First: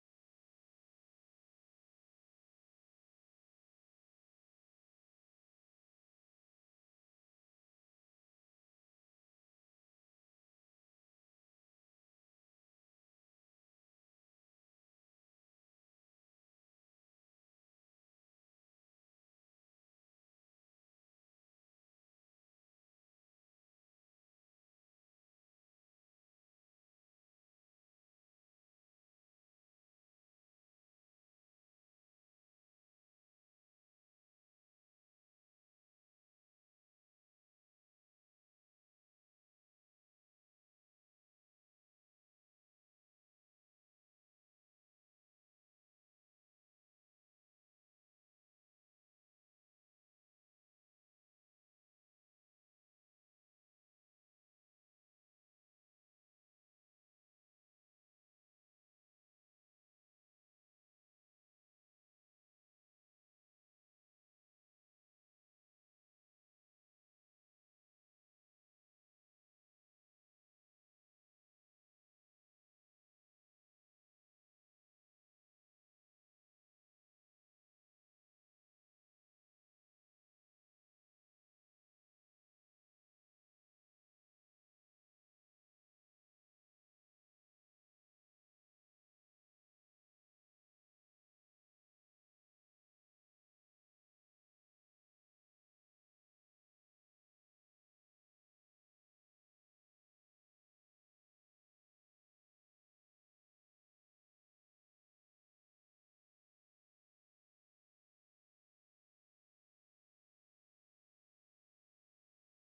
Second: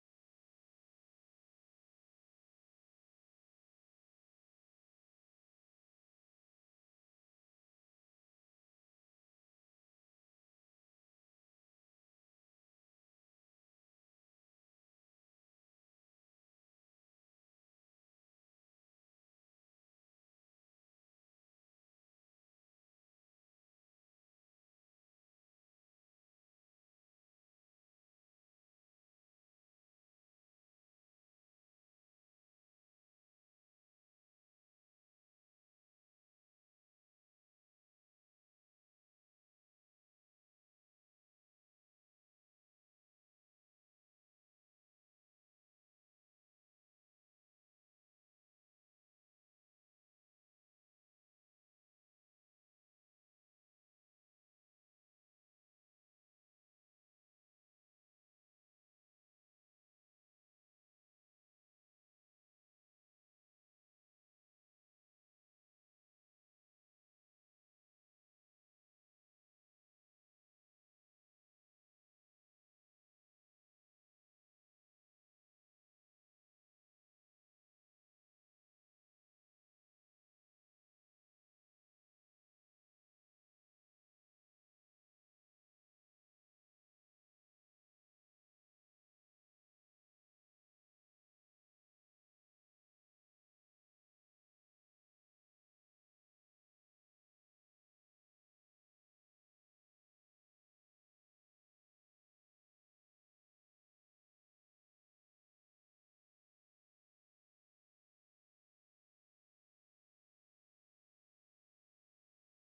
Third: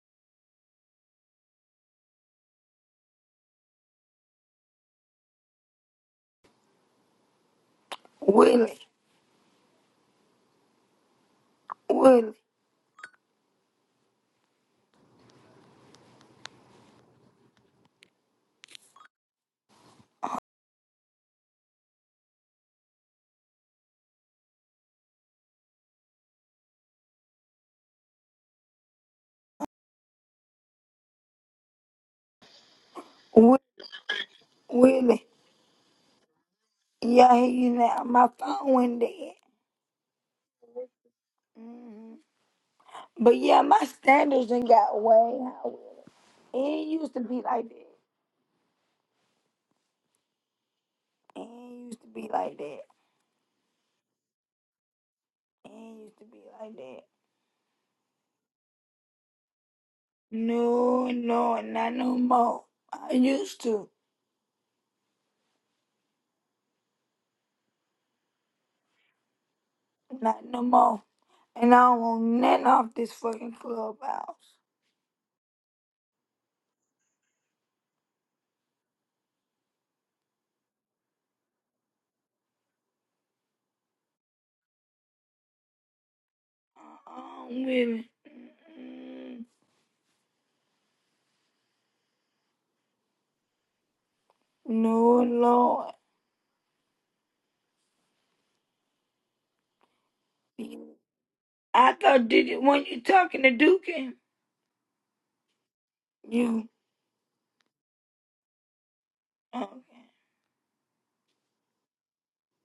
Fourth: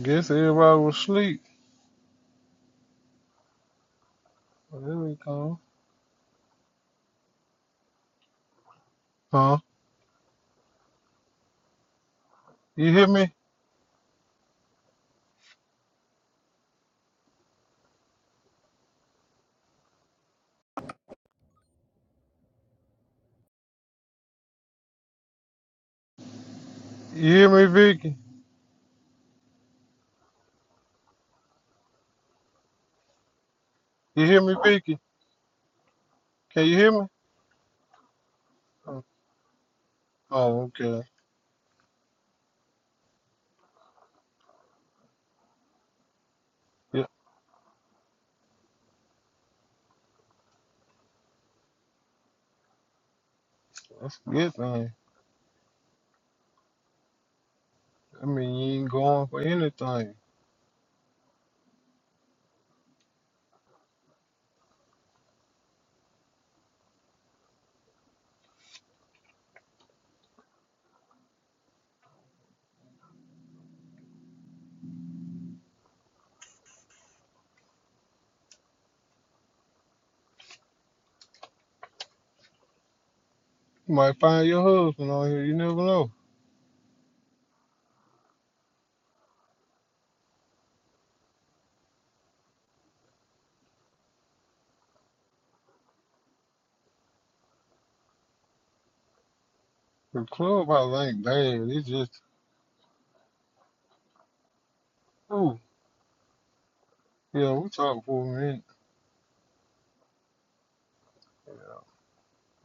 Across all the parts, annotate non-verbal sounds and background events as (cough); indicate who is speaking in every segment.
Speaker 1: Guess everybody was asleep. Well, there we go.
Speaker 2: Willie,
Speaker 1: Huh?
Speaker 2: Willie,
Speaker 1: You hear me? You hear me, Vicky?
Speaker 2: Willie,
Speaker 1: You hear me, Vicky?
Speaker 2: Willie.
Speaker 1: Can you hear me?
Speaker 2: Yeah, I hear you now. My phone went
Speaker 1: Oh,
Speaker 2: dead.
Speaker 1: oh, okay.
Speaker 2: hmm But yeah, my standards done got way higher. It ain't
Speaker 1: Yeah,
Speaker 2: used to be like that. It ain't used to be like that. It
Speaker 1: that's a good thing.
Speaker 2: ain't used to be like that.
Speaker 1: I mean, you ain't going for anything.
Speaker 2: No, no, not no more. I used to. Not no more. And I don't want nothing off this fucking clubhouse.
Speaker 1: You might find your husband on here. You never know.
Speaker 2: Uh-uh, Willie. Mm-mm. No, Lord.
Speaker 1: The clubhouse ain't bad. It's
Speaker 2: I
Speaker 1: just,
Speaker 2: thought did it when you talking to Duke,
Speaker 1: ooh,
Speaker 2: you
Speaker 1: yeah, we talked for a minute.
Speaker 2: okay.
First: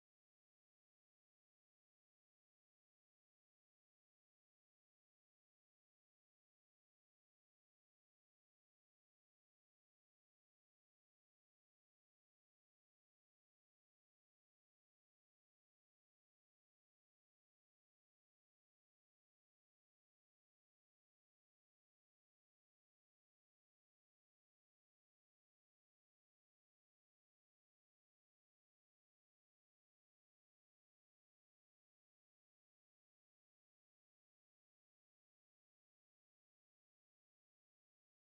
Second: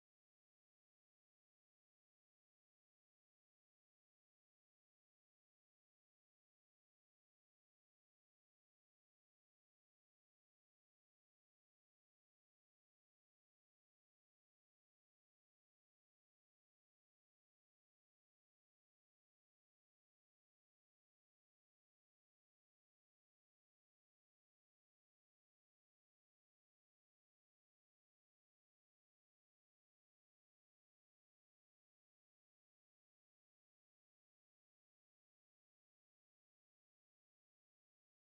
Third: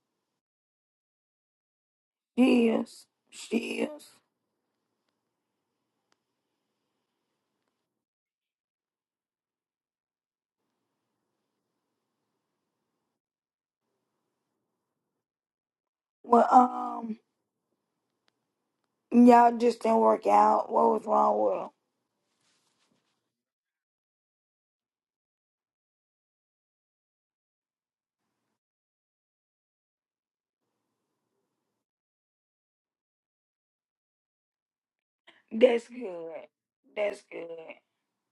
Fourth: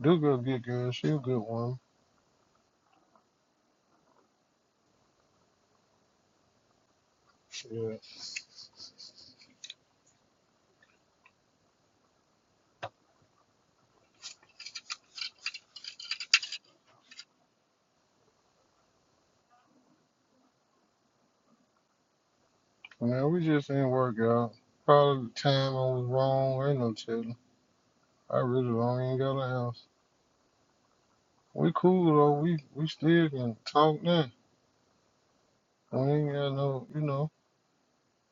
Speaker 1: Do good, good girl. She a good one.
Speaker 2: She is. She is.
Speaker 1: Yeah.
Speaker 2: Well, um, y'all just didn't work out. What was wrong with 'em?
Speaker 1: Now we just didn't work out. Probably the time I was wrong. Ain't no telling. I really don't got an answer. We cool though. We we still can talk now.
Speaker 2: That's
Speaker 1: We ain't
Speaker 2: good.
Speaker 1: got no, you
Speaker 2: That's
Speaker 1: know.
Speaker 2: good.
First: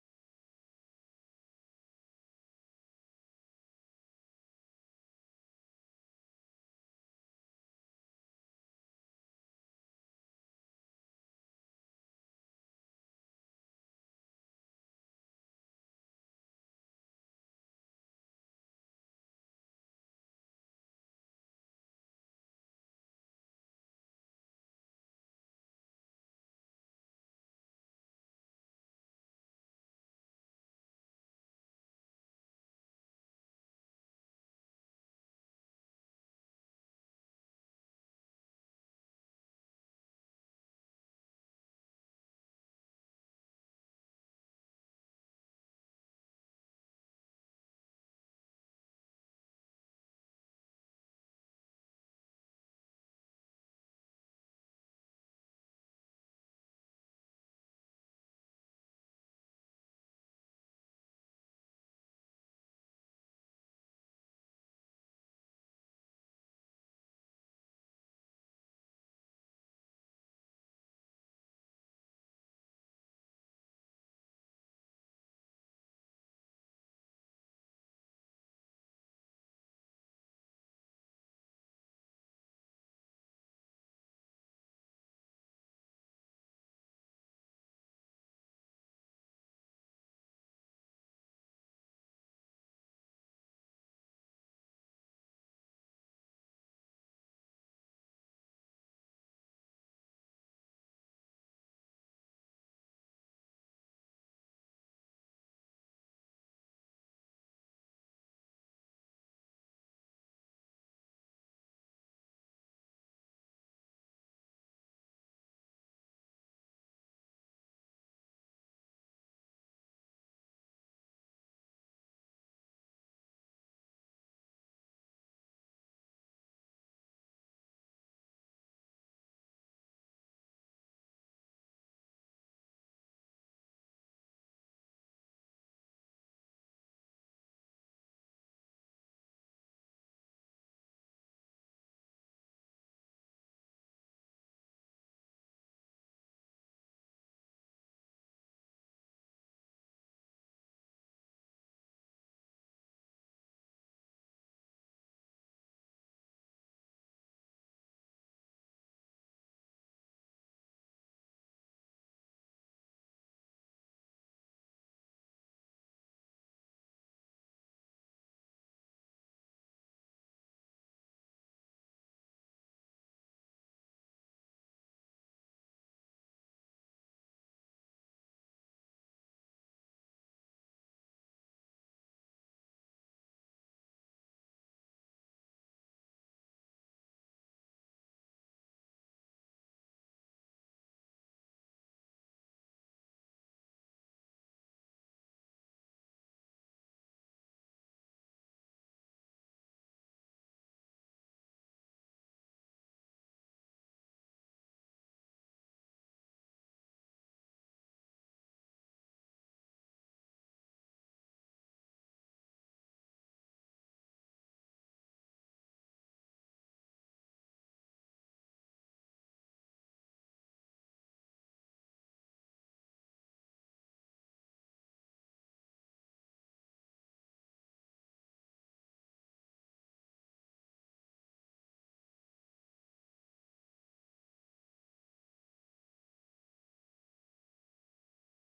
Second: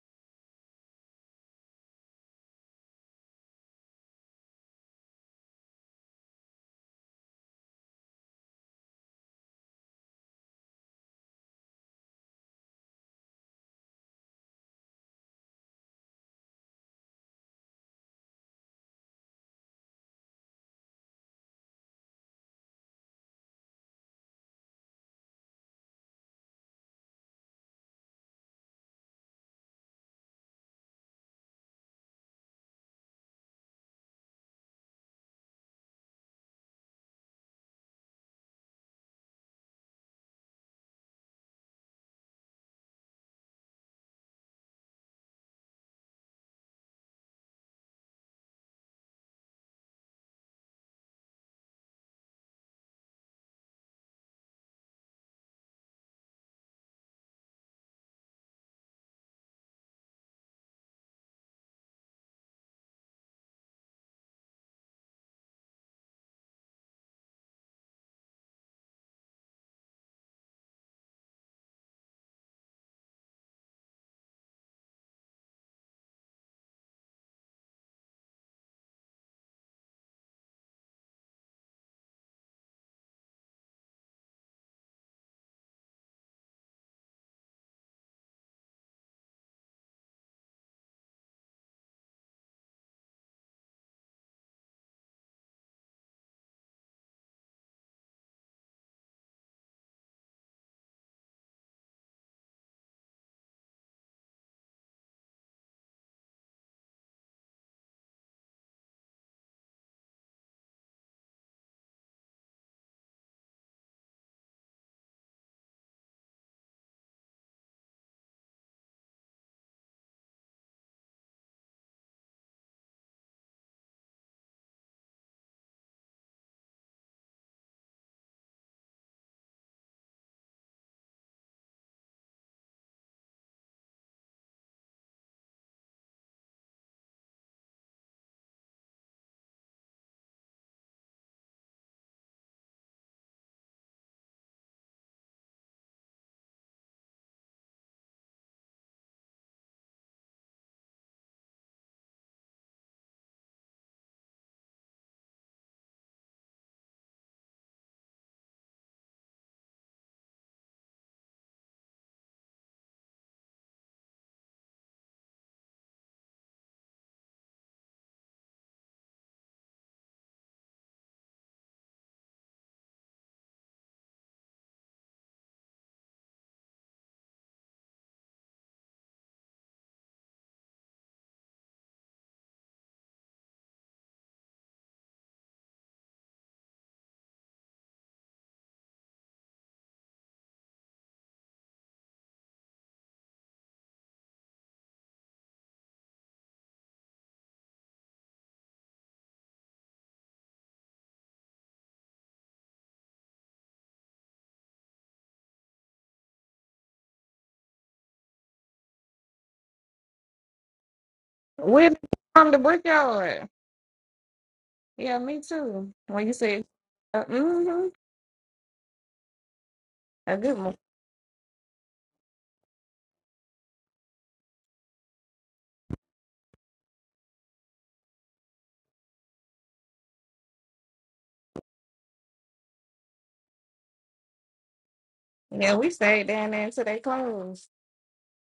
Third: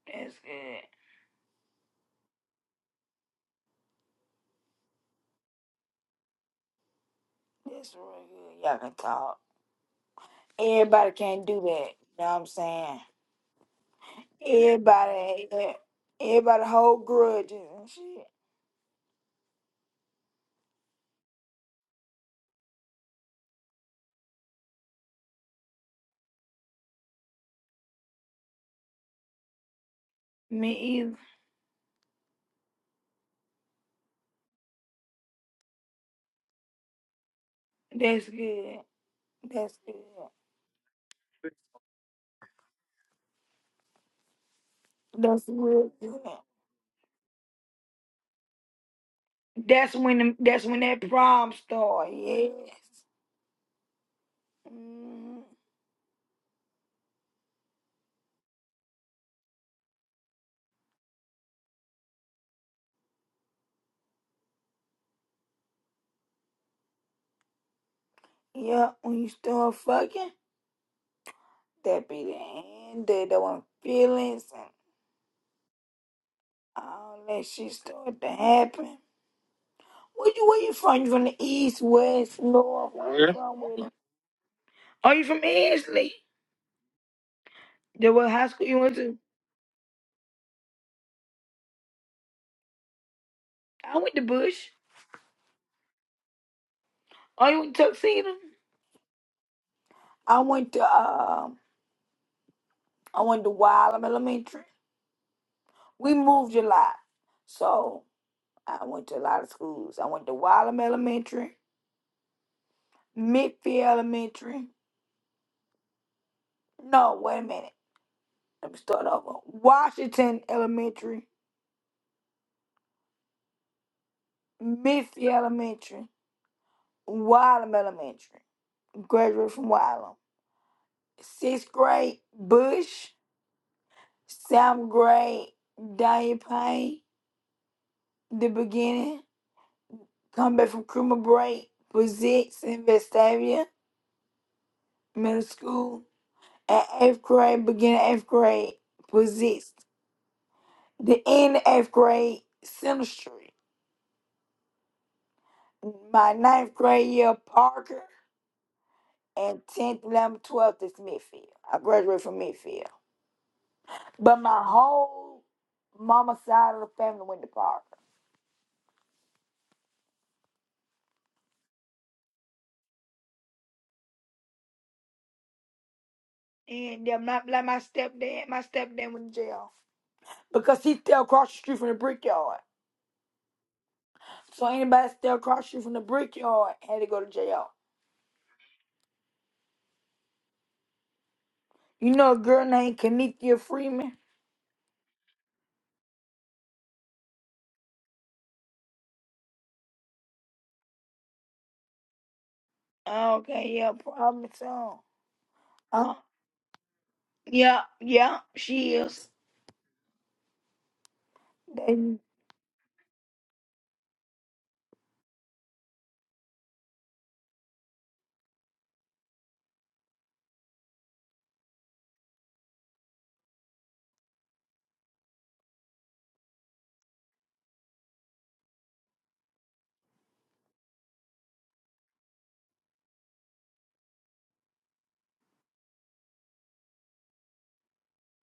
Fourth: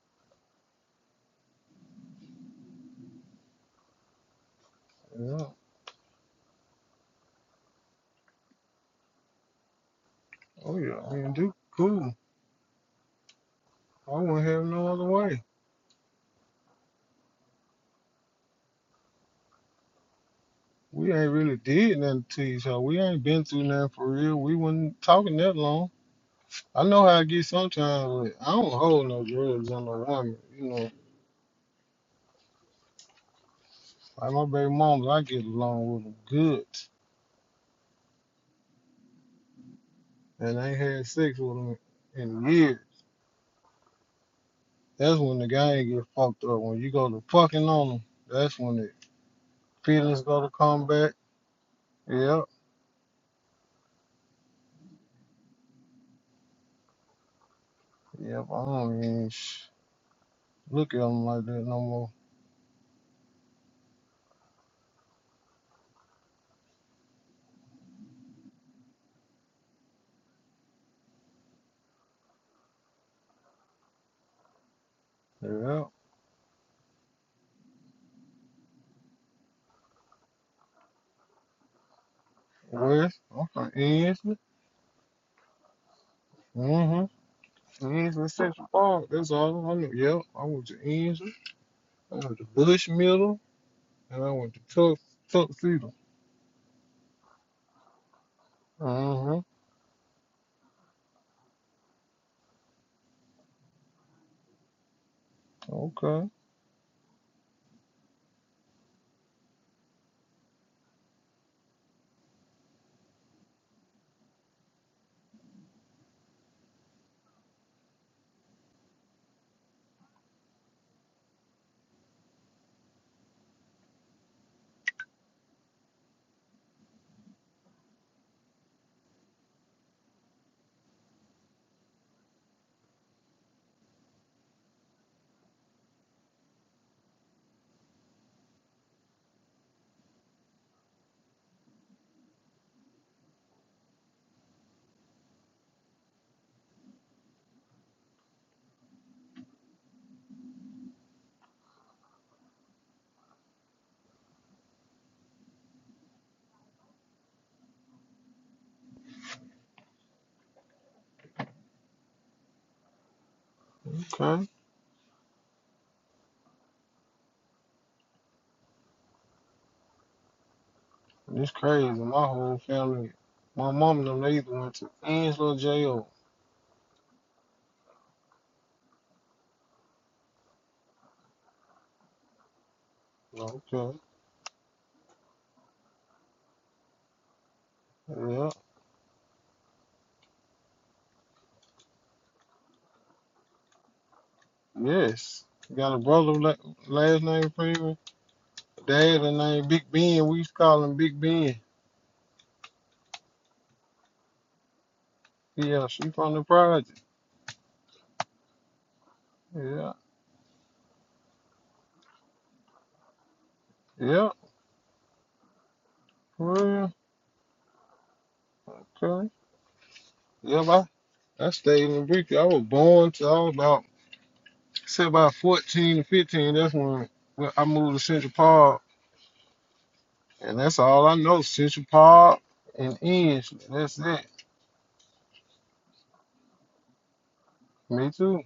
Speaker 2: That's good.
Speaker 1: Yeah.
Speaker 2: That's real good. Y'all can talk.
Speaker 1: Oh yeah.
Speaker 2: Everybody
Speaker 1: I mean,
Speaker 2: can't
Speaker 1: do
Speaker 2: do that.
Speaker 1: cool.
Speaker 2: You know what I'm saying?
Speaker 1: I wouldn't have no other way.
Speaker 2: Everybody, everybody hold grudges and shit.
Speaker 1: We ain't really did nothing to each other. We ain't been through nothing for real. We wasn't talking that long. I know how I get sometimes, but I don't hold no grudge on no woman. You
Speaker 2: Me
Speaker 1: know,
Speaker 2: either.
Speaker 1: like my baby mama, I get along with them good,
Speaker 2: That's good. That's good.
Speaker 1: and I ain't had sex with them in years. That's when
Speaker 2: That's
Speaker 1: the
Speaker 2: real
Speaker 1: game get
Speaker 2: good.
Speaker 1: fucked up. When you go to fucking on them, that's when the
Speaker 2: That's when
Speaker 1: feelings
Speaker 2: the,
Speaker 1: go to
Speaker 2: that's when that
Speaker 1: combat
Speaker 2: problem start.
Speaker 1: Yep,
Speaker 2: Yes. Mm,
Speaker 1: yep. I don't even sh- look at them like that no
Speaker 2: yeah, when you start fucking, that be the end of the one feelings and
Speaker 1: more. Yep,
Speaker 2: all that shit start to happen. Where you where you from? You from the east, west, north? Where
Speaker 1: West.
Speaker 2: you Where?
Speaker 1: I'm
Speaker 2: from?
Speaker 1: from
Speaker 2: Where you-
Speaker 1: Ensley.
Speaker 2: Are you from Ansley?
Speaker 1: Mm-hmm.
Speaker 2: That
Speaker 1: Ensley
Speaker 2: what high
Speaker 1: Central
Speaker 2: school you went
Speaker 1: Park.
Speaker 2: to?
Speaker 1: That's all I know. Yep, I went to Ensley. I went to Bush Middle,
Speaker 2: I went to
Speaker 1: and I went to
Speaker 2: Bush.
Speaker 1: Tuck Tuxedo.
Speaker 2: Oh, you went to Tuxedo?
Speaker 1: Mm-hmm.
Speaker 2: I went to um I went to Wylam Elementary. We
Speaker 1: Okay,
Speaker 2: moved a lot. So I went to a lot of schools. I went to Wylam Elementary, Midfield Elementary. No, wait a minute. Let me start over. Washington Elementary, Midfield Elementary, Wylam Elementary. Graduated from Wylam. Sixth grade, Bush. Seventh grade, Daniel Payne. The beginning. Come back from criminal break. Physics in Vestavia Middle School. At eighth grade, beginning eighth grade, Physics The end. eighth grade, Sinistry. My ninth grade year, Parker. And 10th, 11th, 12th is Midfield. I graduated from Midfield. But
Speaker 1: okay.
Speaker 2: my whole mama side of the family went to Parker.
Speaker 1: It's crazy. My whole family, my mom and them, they either went to Ensley or J.O.
Speaker 2: And them not like my stepdad. My stepdad went to jail. Because he still across the street from the brickyard.
Speaker 1: Okay.
Speaker 2: So anybody still across the street from the brickyard had to go to jail.
Speaker 1: Yep.
Speaker 2: You know a girl named Kenithia Freeman?
Speaker 1: Yes. Got a brother la- last name Freeman. Dad her name Big Ben. We used to call him Big Ben.
Speaker 2: Okay, yeah, probably so.
Speaker 1: Yeah, she
Speaker 2: Uh,
Speaker 1: from the project.
Speaker 2: yeah, yeah, she is.
Speaker 1: Yeah,
Speaker 3: Where
Speaker 2: They
Speaker 3: from the brickyard?
Speaker 1: yeah.
Speaker 3: Yeah, me too. When you said,
Speaker 1: Well,
Speaker 3: uh, mm-hmm,
Speaker 1: okay.
Speaker 3: a good one.
Speaker 1: Yeah, I, I stayed in the brick. I was born to I was about say about 14 to 15. That's when I moved to Central Park, and that's all I know. Central Park and Inch. That's it.
Speaker 3: Yeah, we stayed down there until they closed
Speaker 1: Me too.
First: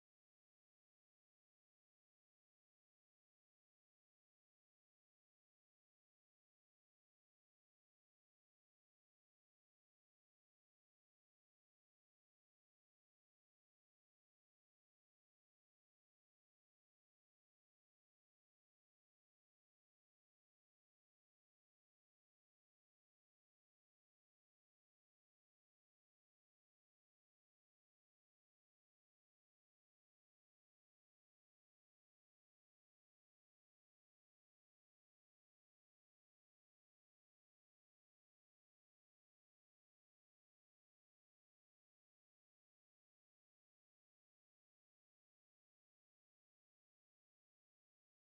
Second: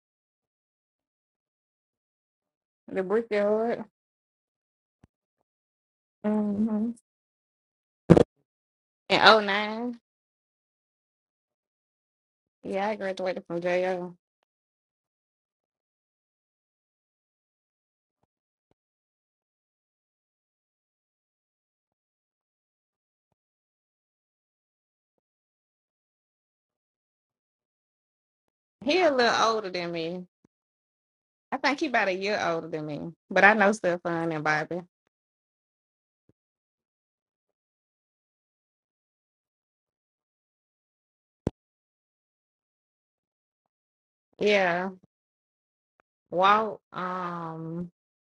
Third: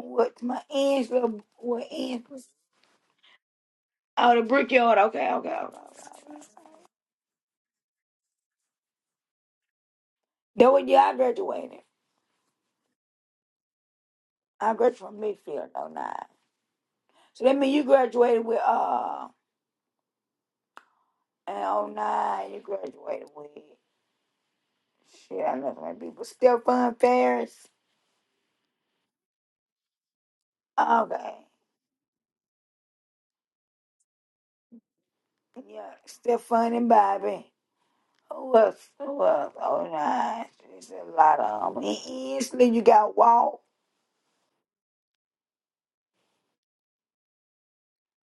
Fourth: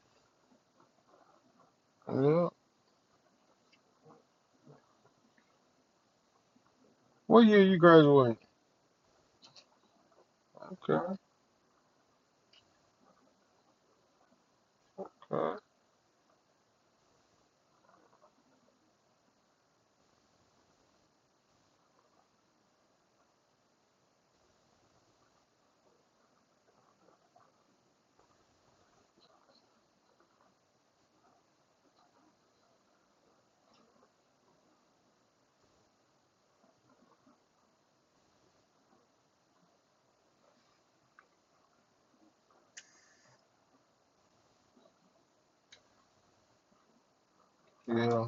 Speaker 2: what my aunt's little what aunt
Speaker 1: Yeah.
Speaker 2: was
Speaker 3: the brickyard.
Speaker 2: oh the brickyard. Okay, okay, okay, okay. okay.
Speaker 3: Mm-hmm.
Speaker 1: What year you graduated?
Speaker 3: In '09.
Speaker 2: That was yeah,
Speaker 1: Okay.
Speaker 2: I graduated.
Speaker 3: yeah, I graduated from JO.
Speaker 2: I graduated from
Speaker 1: Okay.
Speaker 2: Midfield in oh 09. So that means you graduated with uh in '09. you graduated with shit, I know so many people. Stephon Ferris.
Speaker 3: He a little older than me.
Speaker 2: Okay.
Speaker 3: I think he about a year older than me, but I know Stephon and Bobby.
Speaker 2: Yeah, Stephon and Bobby. Who else? Who else? Oh nine. It's a lot of them. And Easley, you got Walt.
Speaker 3: Yeah, Walt. Um,
Speaker 1: Yeah.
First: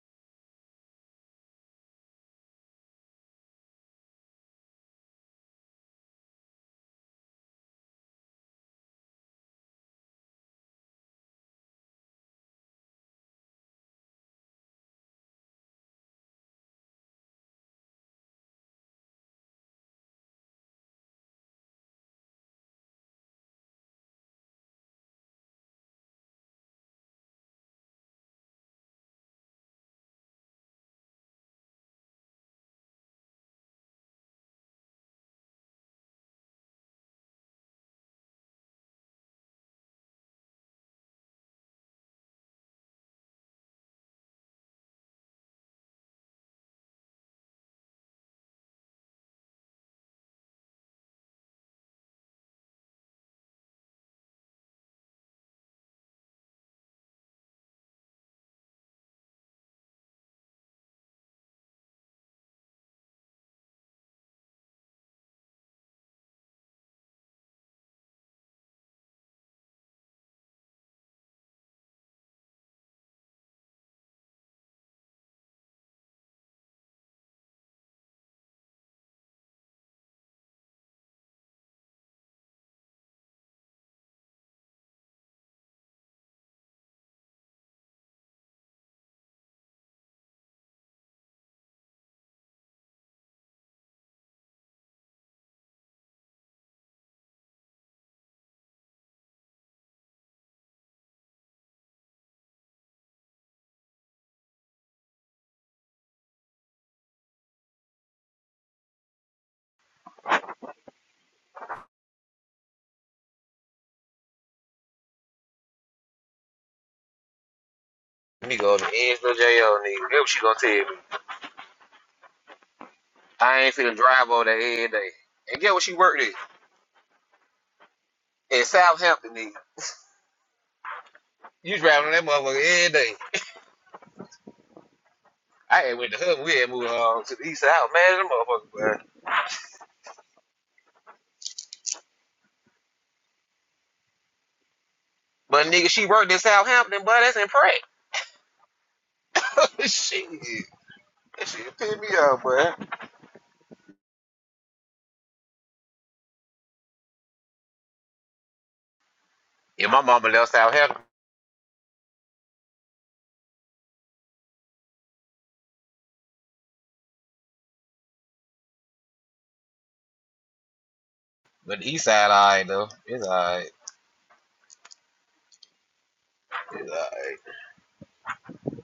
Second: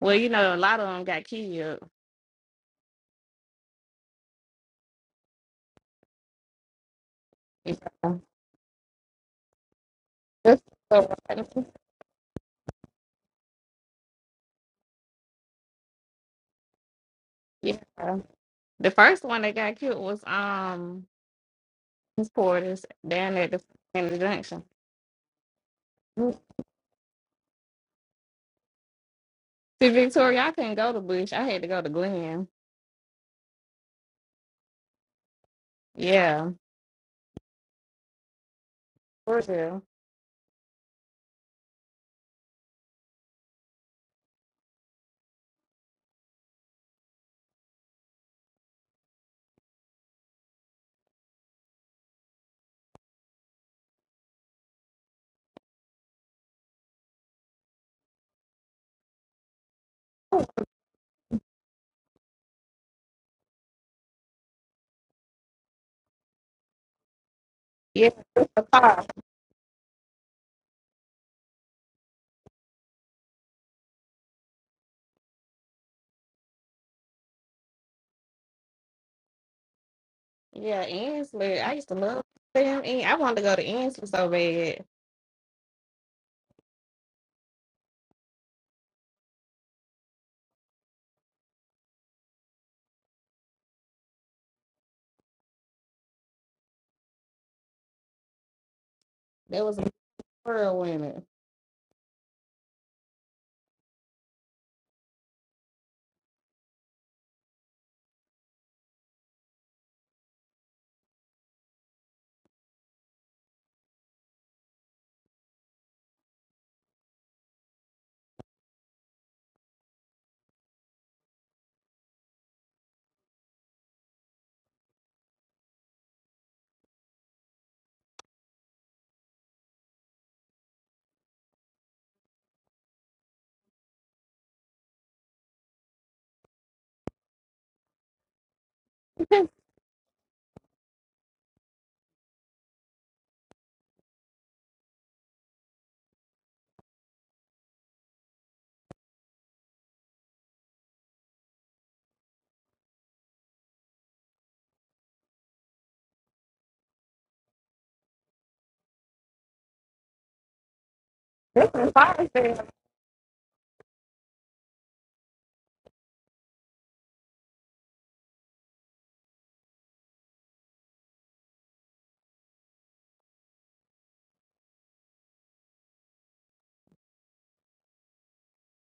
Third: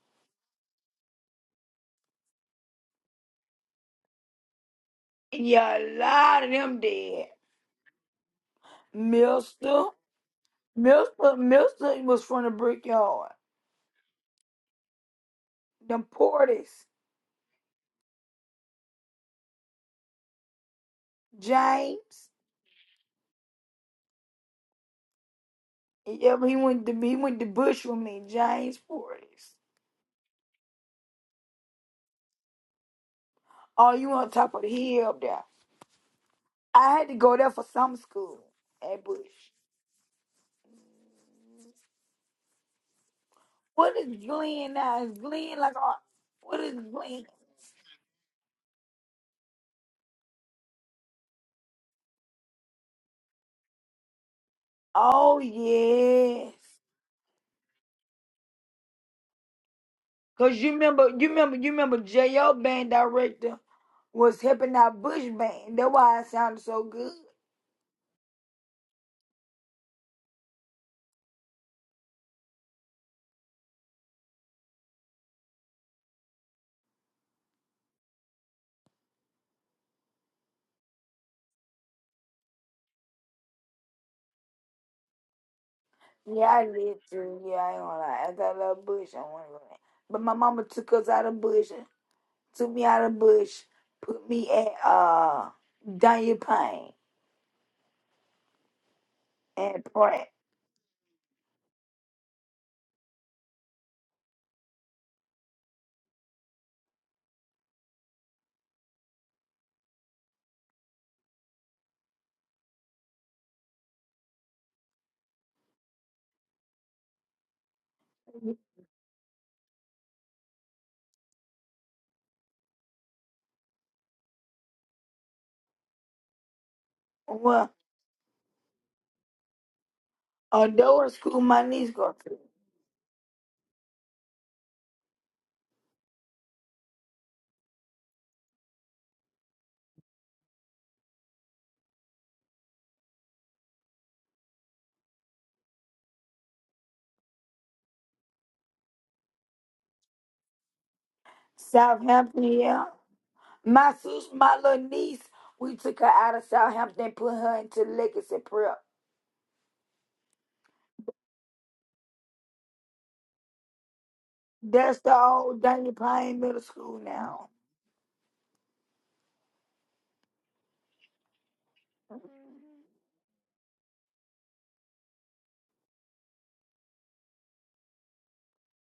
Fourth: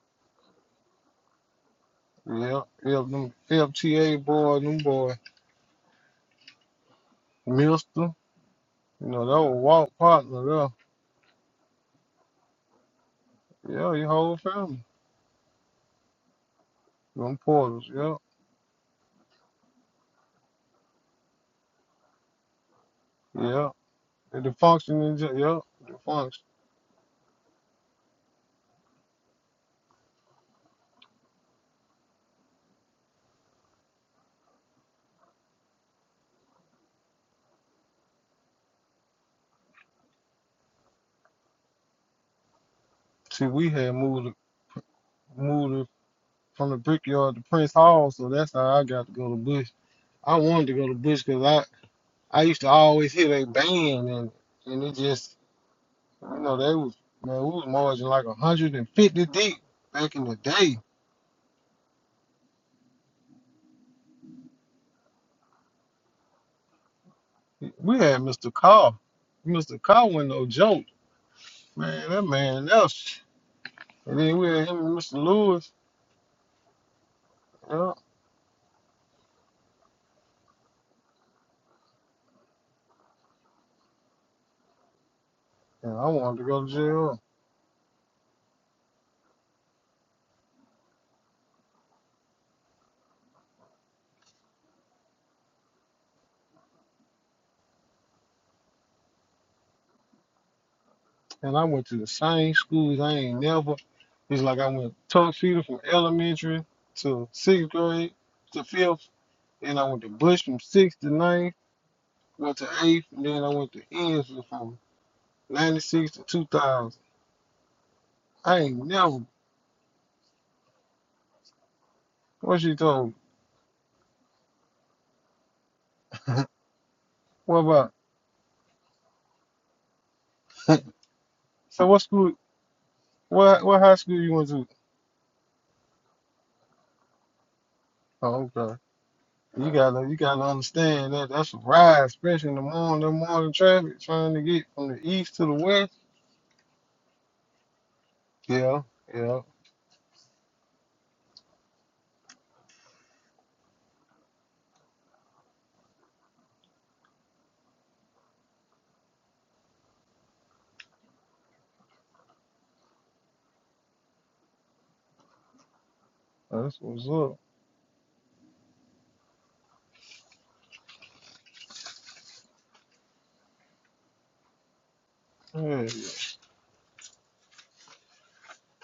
Speaker 3: well, you know, a lot of them got killed.
Speaker 1: Yeah. Yeah. Them FTA boy, them boy,
Speaker 2: Yeah, a lot of them dead.
Speaker 1: Mister.
Speaker 3: Yeah.
Speaker 1: You know that was
Speaker 2: Mister.
Speaker 1: Walt partner
Speaker 3: That's
Speaker 1: there.
Speaker 3: so- right.
Speaker 2: Milton, Milton was from the Brickyard.
Speaker 1: Yeah, your whole family.
Speaker 2: Them Portis,
Speaker 1: Them portals. Yeah,
Speaker 3: yeah. The first one that got killed was um
Speaker 2: James.
Speaker 3: Miss Porter's down at the
Speaker 1: yeah.
Speaker 3: in the
Speaker 1: And the
Speaker 3: junction.
Speaker 1: function is just, yeah, the
Speaker 3: See,
Speaker 2: Yeah,
Speaker 1: function.
Speaker 2: he went to he went to Bush with me, James Portis.
Speaker 3: Victoria, I couldn't go to Bush. I had to go to Glenn.
Speaker 2: Oh, you on top of the hill up there?
Speaker 3: Yeah,
Speaker 2: I had to go there for summer school at Bush.
Speaker 3: for real.
Speaker 1: See, we had
Speaker 2: What is
Speaker 1: moved it-
Speaker 2: Glenn now? Is Glenn
Speaker 1: moved
Speaker 2: like
Speaker 1: it
Speaker 2: a, what
Speaker 1: from
Speaker 2: is
Speaker 1: the
Speaker 2: Glenn?
Speaker 1: brickyard to Prince Hall, so that's how I got to go to Bush. I wanted to go to Bush because I I used to always hear they band and and it just
Speaker 2: Oh
Speaker 1: you
Speaker 2: yes,
Speaker 1: know they was man we was marching like 150 deep back in the
Speaker 2: cause you
Speaker 1: day.
Speaker 2: remember, you remember, you remember. J.O. band director was helping out Bush band. That's why it sounded so good.
Speaker 1: We
Speaker 3: Yeah,
Speaker 1: had
Speaker 3: the
Speaker 1: Mr. Carr.
Speaker 3: car.
Speaker 1: Mr. Carr wasn't no joke, man. That man, that was- And then we had him and Mr. Lewis. yeah.
Speaker 3: Yeah, Ensley. I used to love them. En- I wanted to go to Ensley so bad.
Speaker 1: And I wanted to
Speaker 2: Yeah,
Speaker 1: go
Speaker 2: I
Speaker 1: to
Speaker 2: did
Speaker 1: jail.
Speaker 2: too. Yeah, I ain't gonna lie. After I love Bush, I want to go back. But my mama took us out of Bush, took me out of Bush, put me at uh Danya Payne
Speaker 3: There was
Speaker 2: and
Speaker 3: a
Speaker 2: Pratt.
Speaker 3: girl in it.
Speaker 1: And I went to the same schools. I ain't never. It's like I went tuxedo from elementary to sixth grade to fifth. And I went to Bush from sixth to ninth. Went to eighth. And then I went to Enfield from 96 to 2000. I
Speaker 4: Nigga on
Speaker 1: ain't
Speaker 4: the edge
Speaker 1: never.
Speaker 4: of jail, nigga. Get what she gonna tell me.
Speaker 1: What she told
Speaker 4: I ain't finna drive over there every day. And get what she worked
Speaker 1: me? (laughs)
Speaker 4: at?
Speaker 2: Well,
Speaker 1: What
Speaker 4: In Southampton, nigga.
Speaker 1: about? (laughs)
Speaker 2: Andover School, my
Speaker 4: You
Speaker 1: So
Speaker 2: niece
Speaker 1: what
Speaker 4: driving on
Speaker 2: go
Speaker 4: that
Speaker 1: school?
Speaker 2: to
Speaker 4: motherfucker every day.
Speaker 1: What what high school you went to?
Speaker 4: I had went to her, we had moved on to the east side. I was mad at
Speaker 1: Oh, okay.
Speaker 4: the motherfucker, boy.
Speaker 3: (laughs)
Speaker 1: You gotta you gotta understand that that's a ride, especially in the morning, the morning traffic, trying to get from the east to the
Speaker 4: But
Speaker 1: west.
Speaker 4: nigga, she worked in Southampton, boy. That's in Pratt.
Speaker 1: Yeah, yeah,
Speaker 4: (laughs) shit. That shit pissed me off,
Speaker 2: Southampton.
Speaker 4: boy.
Speaker 2: Yeah, my sis, my little niece, we took her out of Southampton and put her into Legacy Prep.
Speaker 4: Yeah, my mama left Southampton.
Speaker 3: This is fire sale.
Speaker 2: That's the old Danya Payne Middle
Speaker 1: that's
Speaker 2: School
Speaker 1: what's up.
Speaker 2: now.
Speaker 4: But the east side, alright, though. It's alright.
Speaker 1: Yeah,
Speaker 4: It's alright.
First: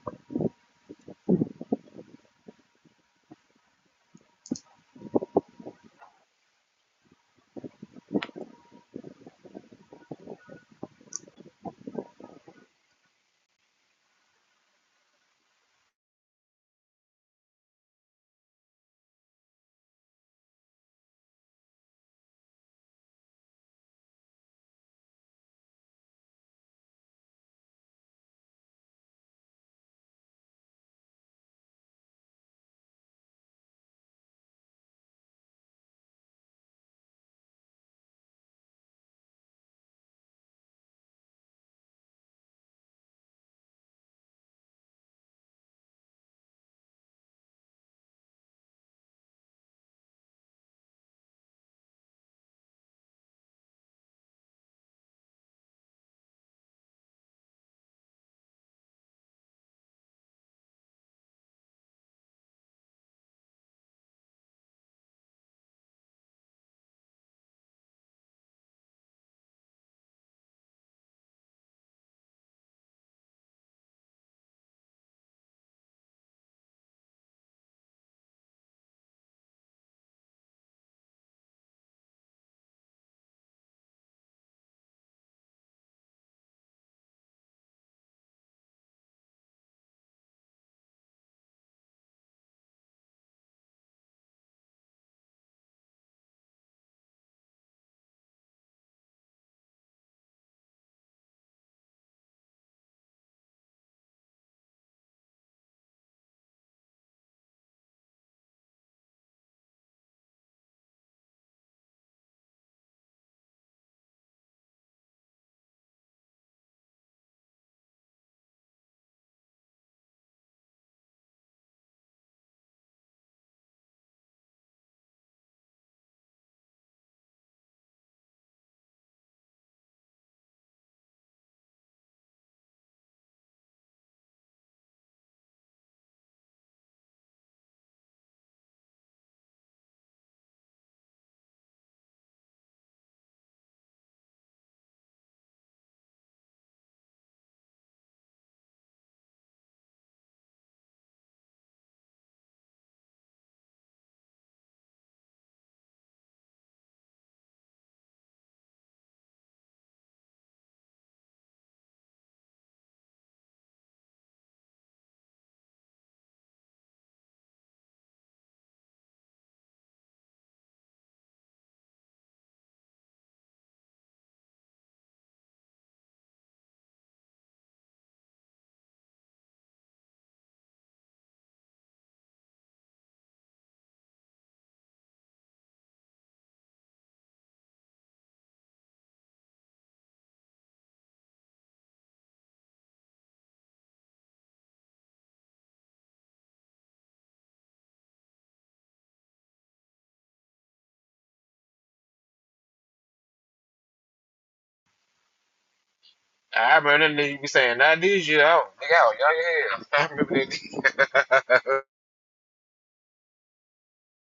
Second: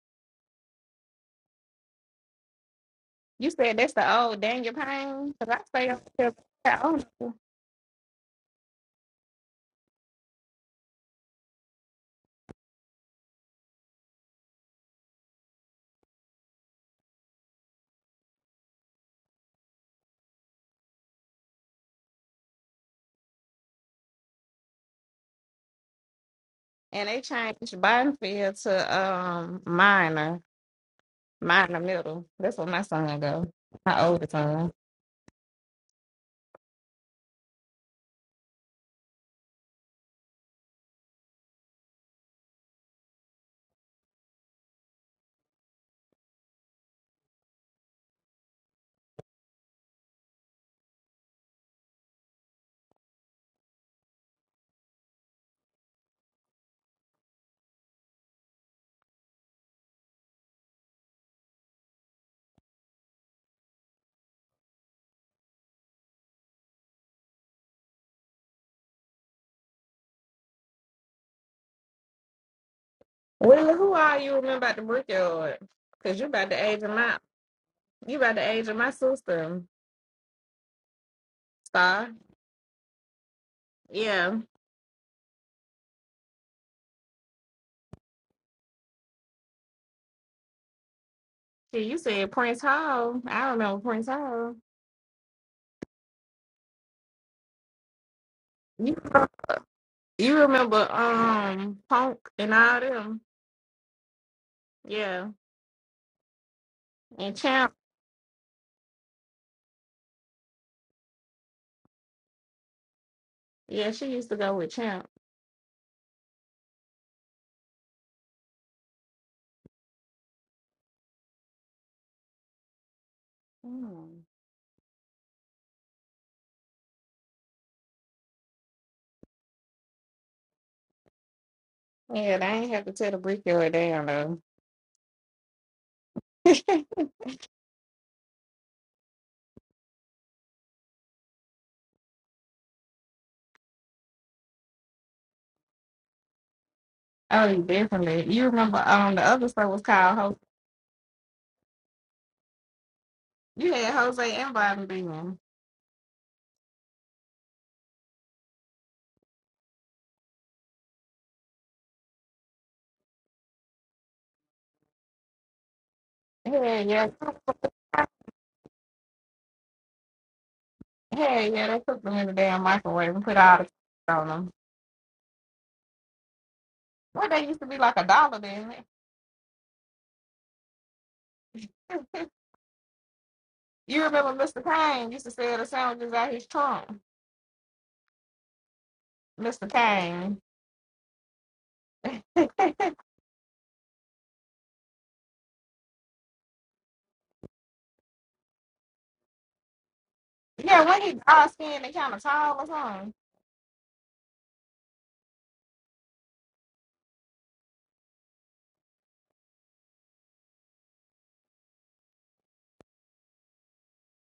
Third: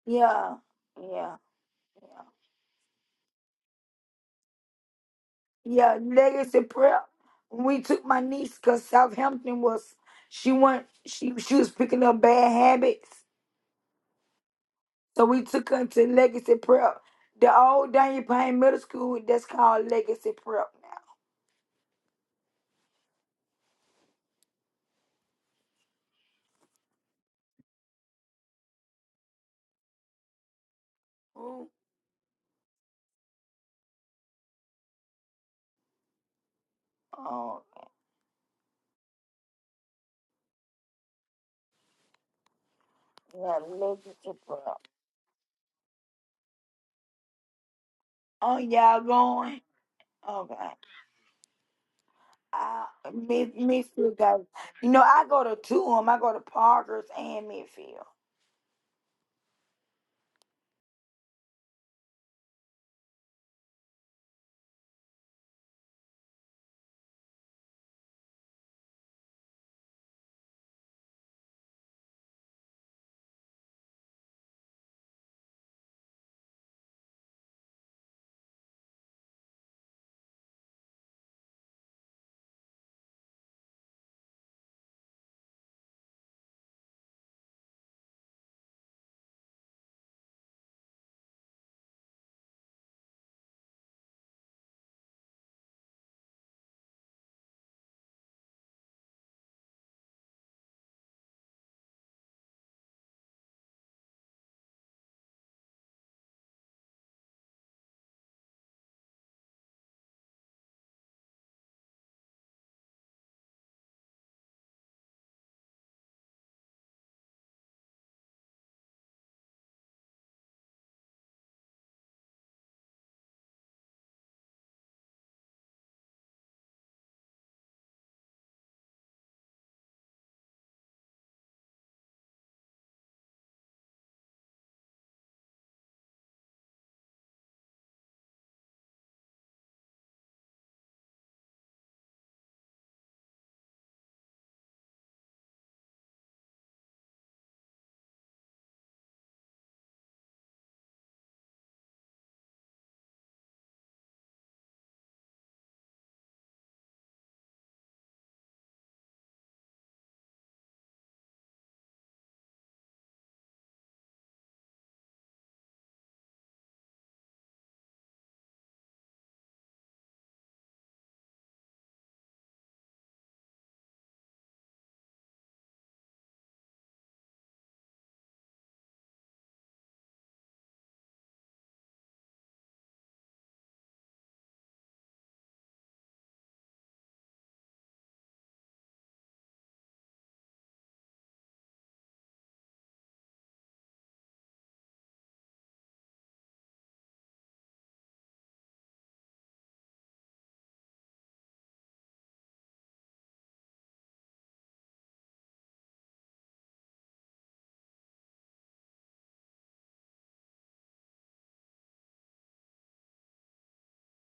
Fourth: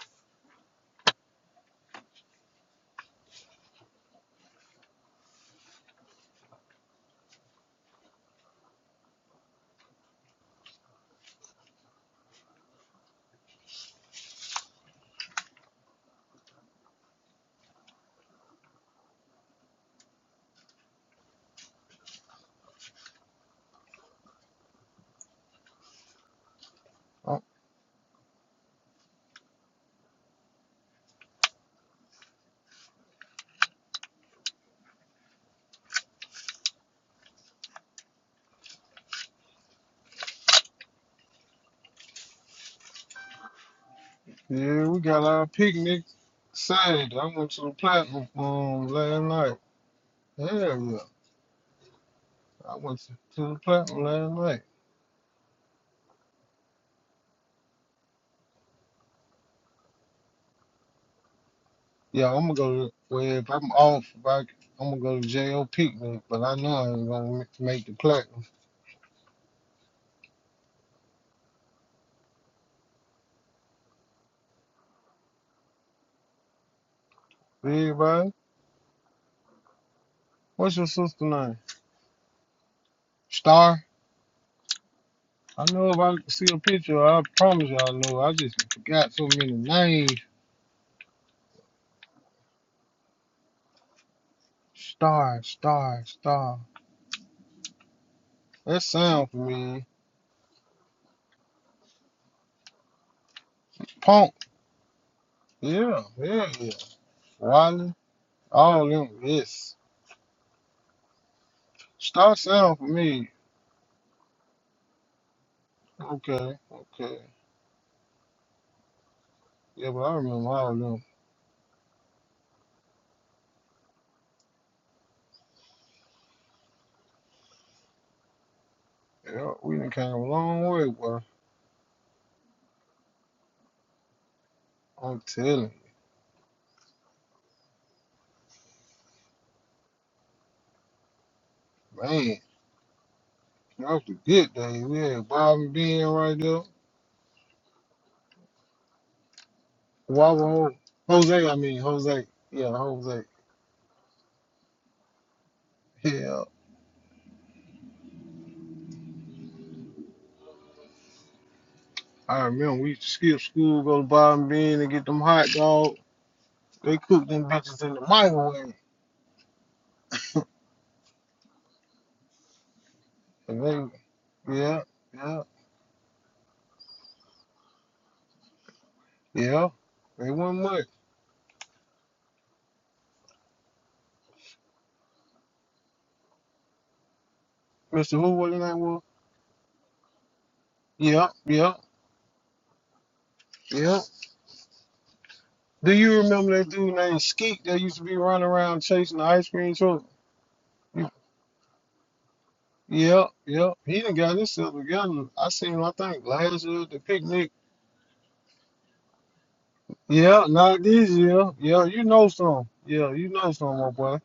Speaker 2: Yeah. Yeah, yeah.
Speaker 3: You said that's the old Daniel Payne? Because I stay
Speaker 2: Yeah,
Speaker 3: up there.
Speaker 2: legacy
Speaker 3: I
Speaker 2: prayer.
Speaker 3: don't know.
Speaker 2: When we took my niece, cause Southampton was she went she she was picking up bad habits. So we took her to legacy prep. The old Daniel Payne Middle School that's called Legacy Prep now.
Speaker 3: And they
Speaker 1: uh,
Speaker 3: changed Bidenfield to um minor,
Speaker 2: Ooh,
Speaker 3: minor middle. That's where my son go. My oldest son.
Speaker 2: Oh, yeah, Legacy Prep.
Speaker 1: yeah, we got our picnic Saturday. I went to the platinum
Speaker 2: Oh,
Speaker 1: um,
Speaker 2: y'all
Speaker 1: last night.
Speaker 2: going? Okay.
Speaker 1: Hell yeah, I
Speaker 2: I
Speaker 1: went to, to the
Speaker 2: Mid-
Speaker 1: platinum
Speaker 2: Midfield
Speaker 1: last
Speaker 2: guys.
Speaker 1: night.
Speaker 2: You know, I go to two of them. I go to Parker's and Midfield.
Speaker 1: Yeah, I'm gonna go to, well, if I'm off, if I, I'm gonna go to JO picnic, but I know I ain't gonna ma- make the platinum.
Speaker 3: Well, who are you remember about the brickyard? Cause you about the age of my you
Speaker 1: Everybody,
Speaker 3: about the age of my sister,
Speaker 1: what's your sister name?
Speaker 3: Star.
Speaker 1: Star?
Speaker 3: Yeah.
Speaker 1: I know if I see a picture, I promise you I know. I just forgot so many names.
Speaker 3: Yeah, you said Prince Hall. I remember Prince Hall.
Speaker 1: Star, star, star. That
Speaker 3: You
Speaker 1: sound familiar.
Speaker 3: you remember um Punk and all them.
Speaker 1: Punk,
Speaker 3: Yeah.
Speaker 1: yeah, yeah, yeah.
Speaker 3: And Champ.
Speaker 1: Wiley, all them, yes. Star Sound for me,
Speaker 3: Yeah, she used to go with Champ.
Speaker 1: okay, okay. Yeah, but I remember all them.
Speaker 3: Mm.
Speaker 1: Yeah, we done came a long way, boy.
Speaker 3: Yeah, they ain't have to tell the brickyard down though.
Speaker 1: I'm telling
Speaker 3: (laughs)
Speaker 1: you, man. That was the good days. We had Bobby Bean right there.
Speaker 3: oh, definitely. You remember um the other store was called Jose.
Speaker 1: Wobble Ho- Jose, I mean, Jose. Yeah, Jose.
Speaker 3: You had Jose and Bobby Bean.
Speaker 1: Yeah. I remember we used to skip school, go to Bobby Bean and get them hot dogs.
Speaker 3: Yeah,
Speaker 1: They
Speaker 3: yeah.
Speaker 1: cooked them bitches in the microwave. (laughs)
Speaker 3: Yeah, yeah, they cooked them in the damn microwave and put all the (laughs)
Speaker 1: And they,
Speaker 3: cheese on them.
Speaker 1: yeah, yeah.
Speaker 3: What they used to be like a dollar then.
Speaker 1: Yeah, they won much.
Speaker 3: (laughs) You remember Mr. Kane used to sell the sandwiches out his trunk.
Speaker 1: Mr. Who was his name was?
Speaker 3: Mr. Kane.
Speaker 1: Yeah, yeah,
Speaker 3: (laughs)
Speaker 1: yeah. Do you remember that dude named Skeet that used to be running around chasing the ice cream truck?
Speaker 3: yeah, when
Speaker 1: You-
Speaker 3: he all skinny, and kind of tall or something.
Speaker 1: Yeah, yeah. He done got himself together. I seen him, I think, last
Speaker 4: I
Speaker 1: year at the
Speaker 4: remember that nigga be
Speaker 1: picnic.
Speaker 4: saying, not this year. I don't, nigga, I was young as hell. (laughs) I remember
Speaker 1: Yeah,
Speaker 4: that
Speaker 1: not this year.
Speaker 4: nigga. (laughs)
Speaker 1: Yeah, you know some. Yeah, you know some, my boy.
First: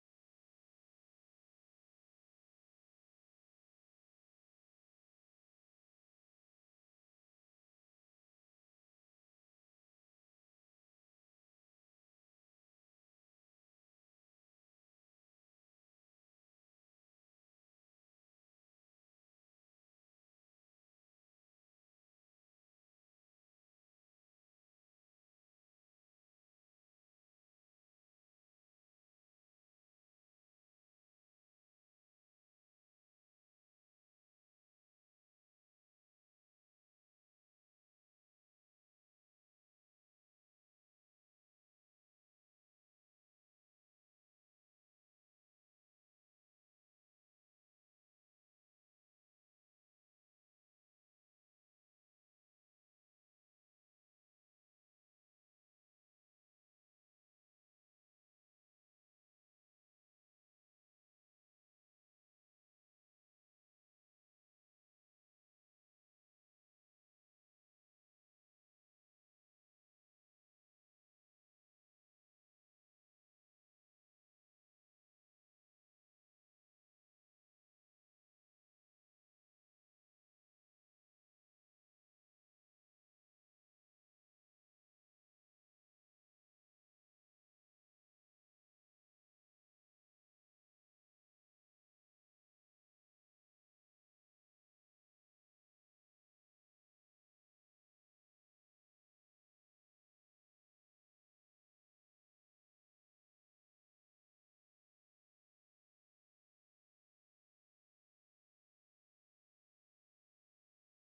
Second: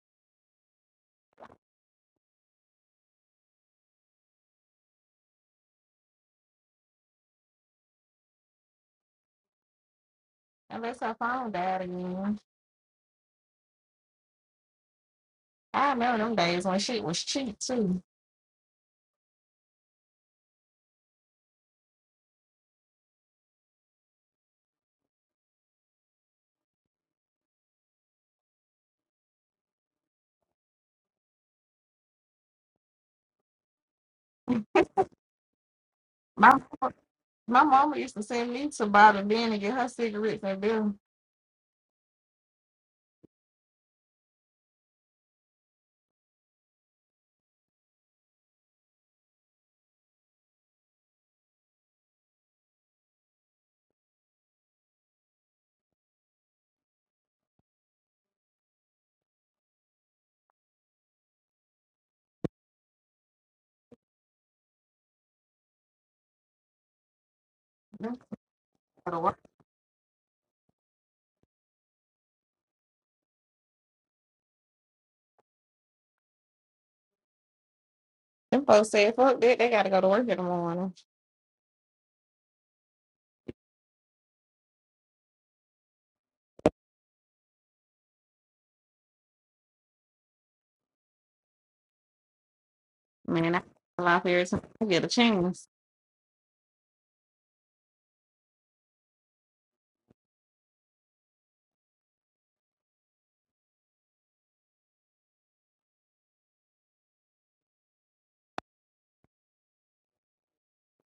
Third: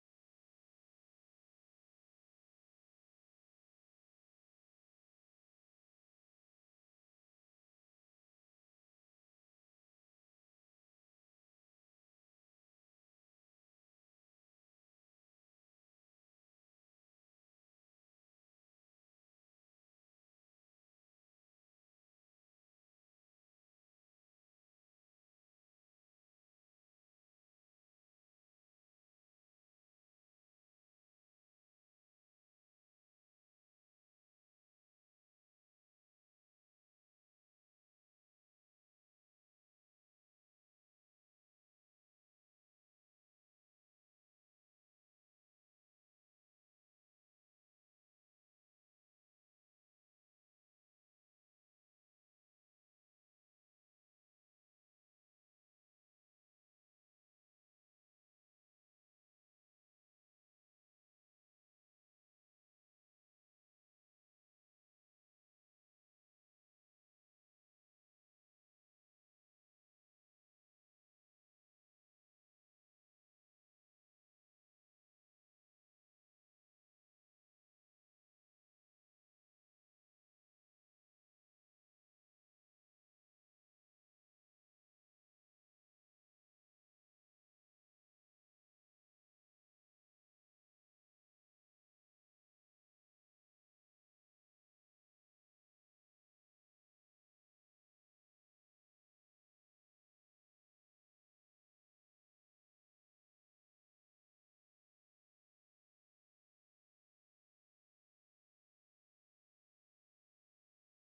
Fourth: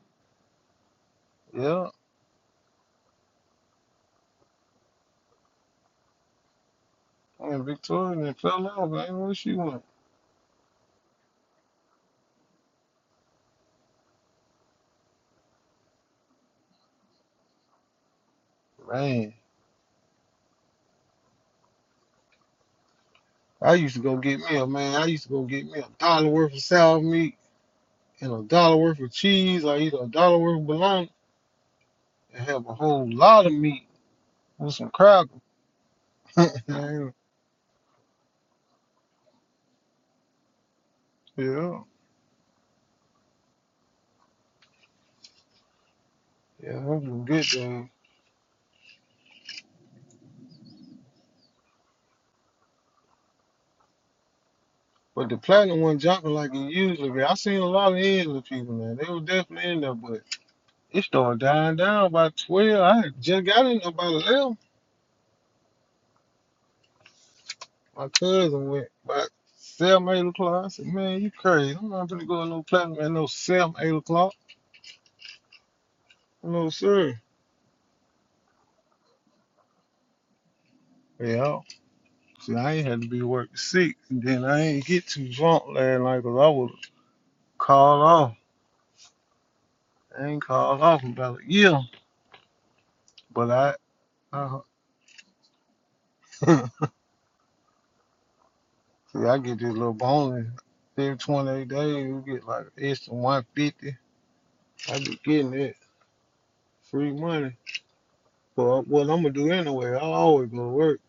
Speaker 1: Yeah. And Victoria and fell off, man. Where she went?
Speaker 3: Unless her phone died again. I remember them days when shit was cheap too.
Speaker 1: Man, I used to go get me a man. I used to go get me a dollar worth of sour meat and a dollar worth of cheese. I eat a dollar worth of bologna and have a whole lot of meat with some crackers. (laughs)
Speaker 3: My
Speaker 1: yeah,
Speaker 3: my mama used to send me to buy the bin and get her cigarettes and bill.
Speaker 1: yeah, that's some good thing. But the platinum one jumping like it usually be. I seen a lot of Angela people, man. They were definitely in there, but it started dying down by 12. I had just got in there by 11. My
Speaker 3: Them,
Speaker 1: cousin went
Speaker 3: go to
Speaker 1: by
Speaker 3: work.
Speaker 1: 7, 8 o'clock. I said, man, you crazy. I'm not gonna go to no platinum at no 7, 8 o'clock. No, sir.
Speaker 3: them folks said, fuck that, they gotta go to work in the morning.
Speaker 1: Yeah. See, I ain't had to be work six. and Then I ain't get too drunk last night, cause I was called off. I ain't called off in about a year, but
Speaker 3: Man,
Speaker 1: I,
Speaker 3: I laugh every
Speaker 1: uh,
Speaker 3: time I get a chance.
Speaker 1: (laughs) see, I get this little bonus every 28 days. You get like an extra 150. I be getting it free money. Well, what I'm gonna do anyway? I always go to work.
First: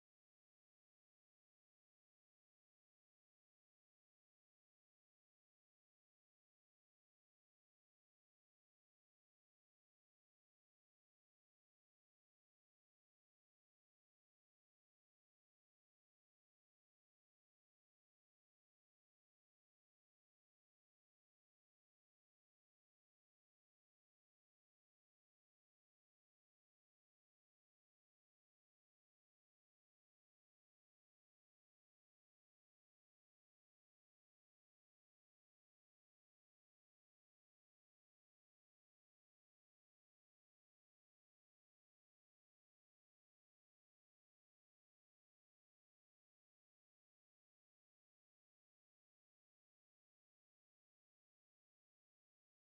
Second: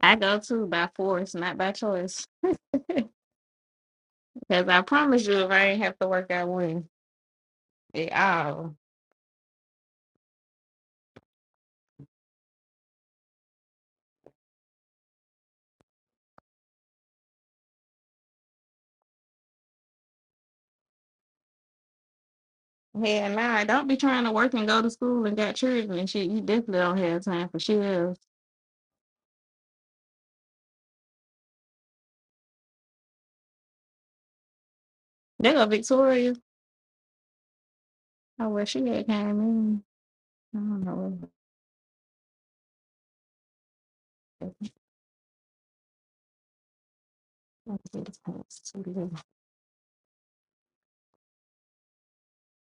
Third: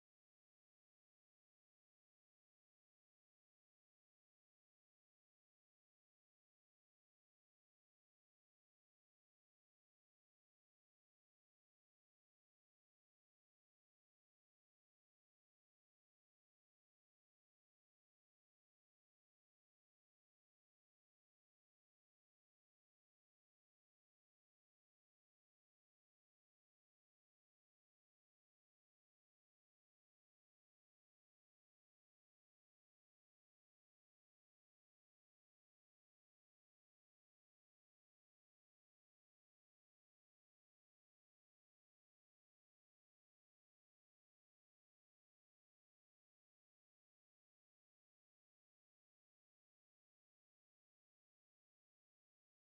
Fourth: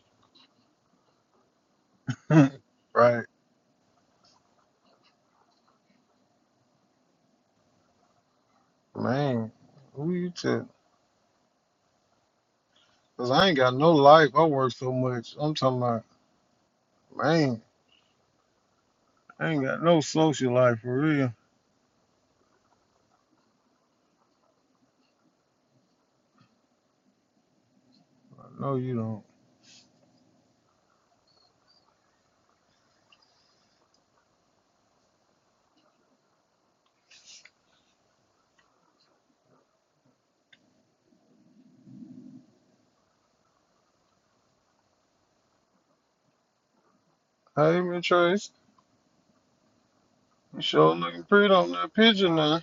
Speaker 3: I go too by force, not by choice.
Speaker 1: (laughs) right,
Speaker 3: Because I promise you, if I ain't have to work, I wouldn't. At all.
Speaker 1: man. Who you to? Cause I ain't got no life. I work so much. I'm talking about, man. I ain't got no social life for real.
Speaker 3: Hell nah, don't be trying to work and go to school and got children and shit. You definitely don't have time for shit else.
Speaker 1: I know you don't.
Speaker 3: There go Victoria. Oh, well, she had came in. I don't know. let
Speaker 1: Hey,
Speaker 3: me see
Speaker 1: Miss
Speaker 3: this
Speaker 1: Trace,
Speaker 3: pants,
Speaker 1: you sure looking pretty on that picture now.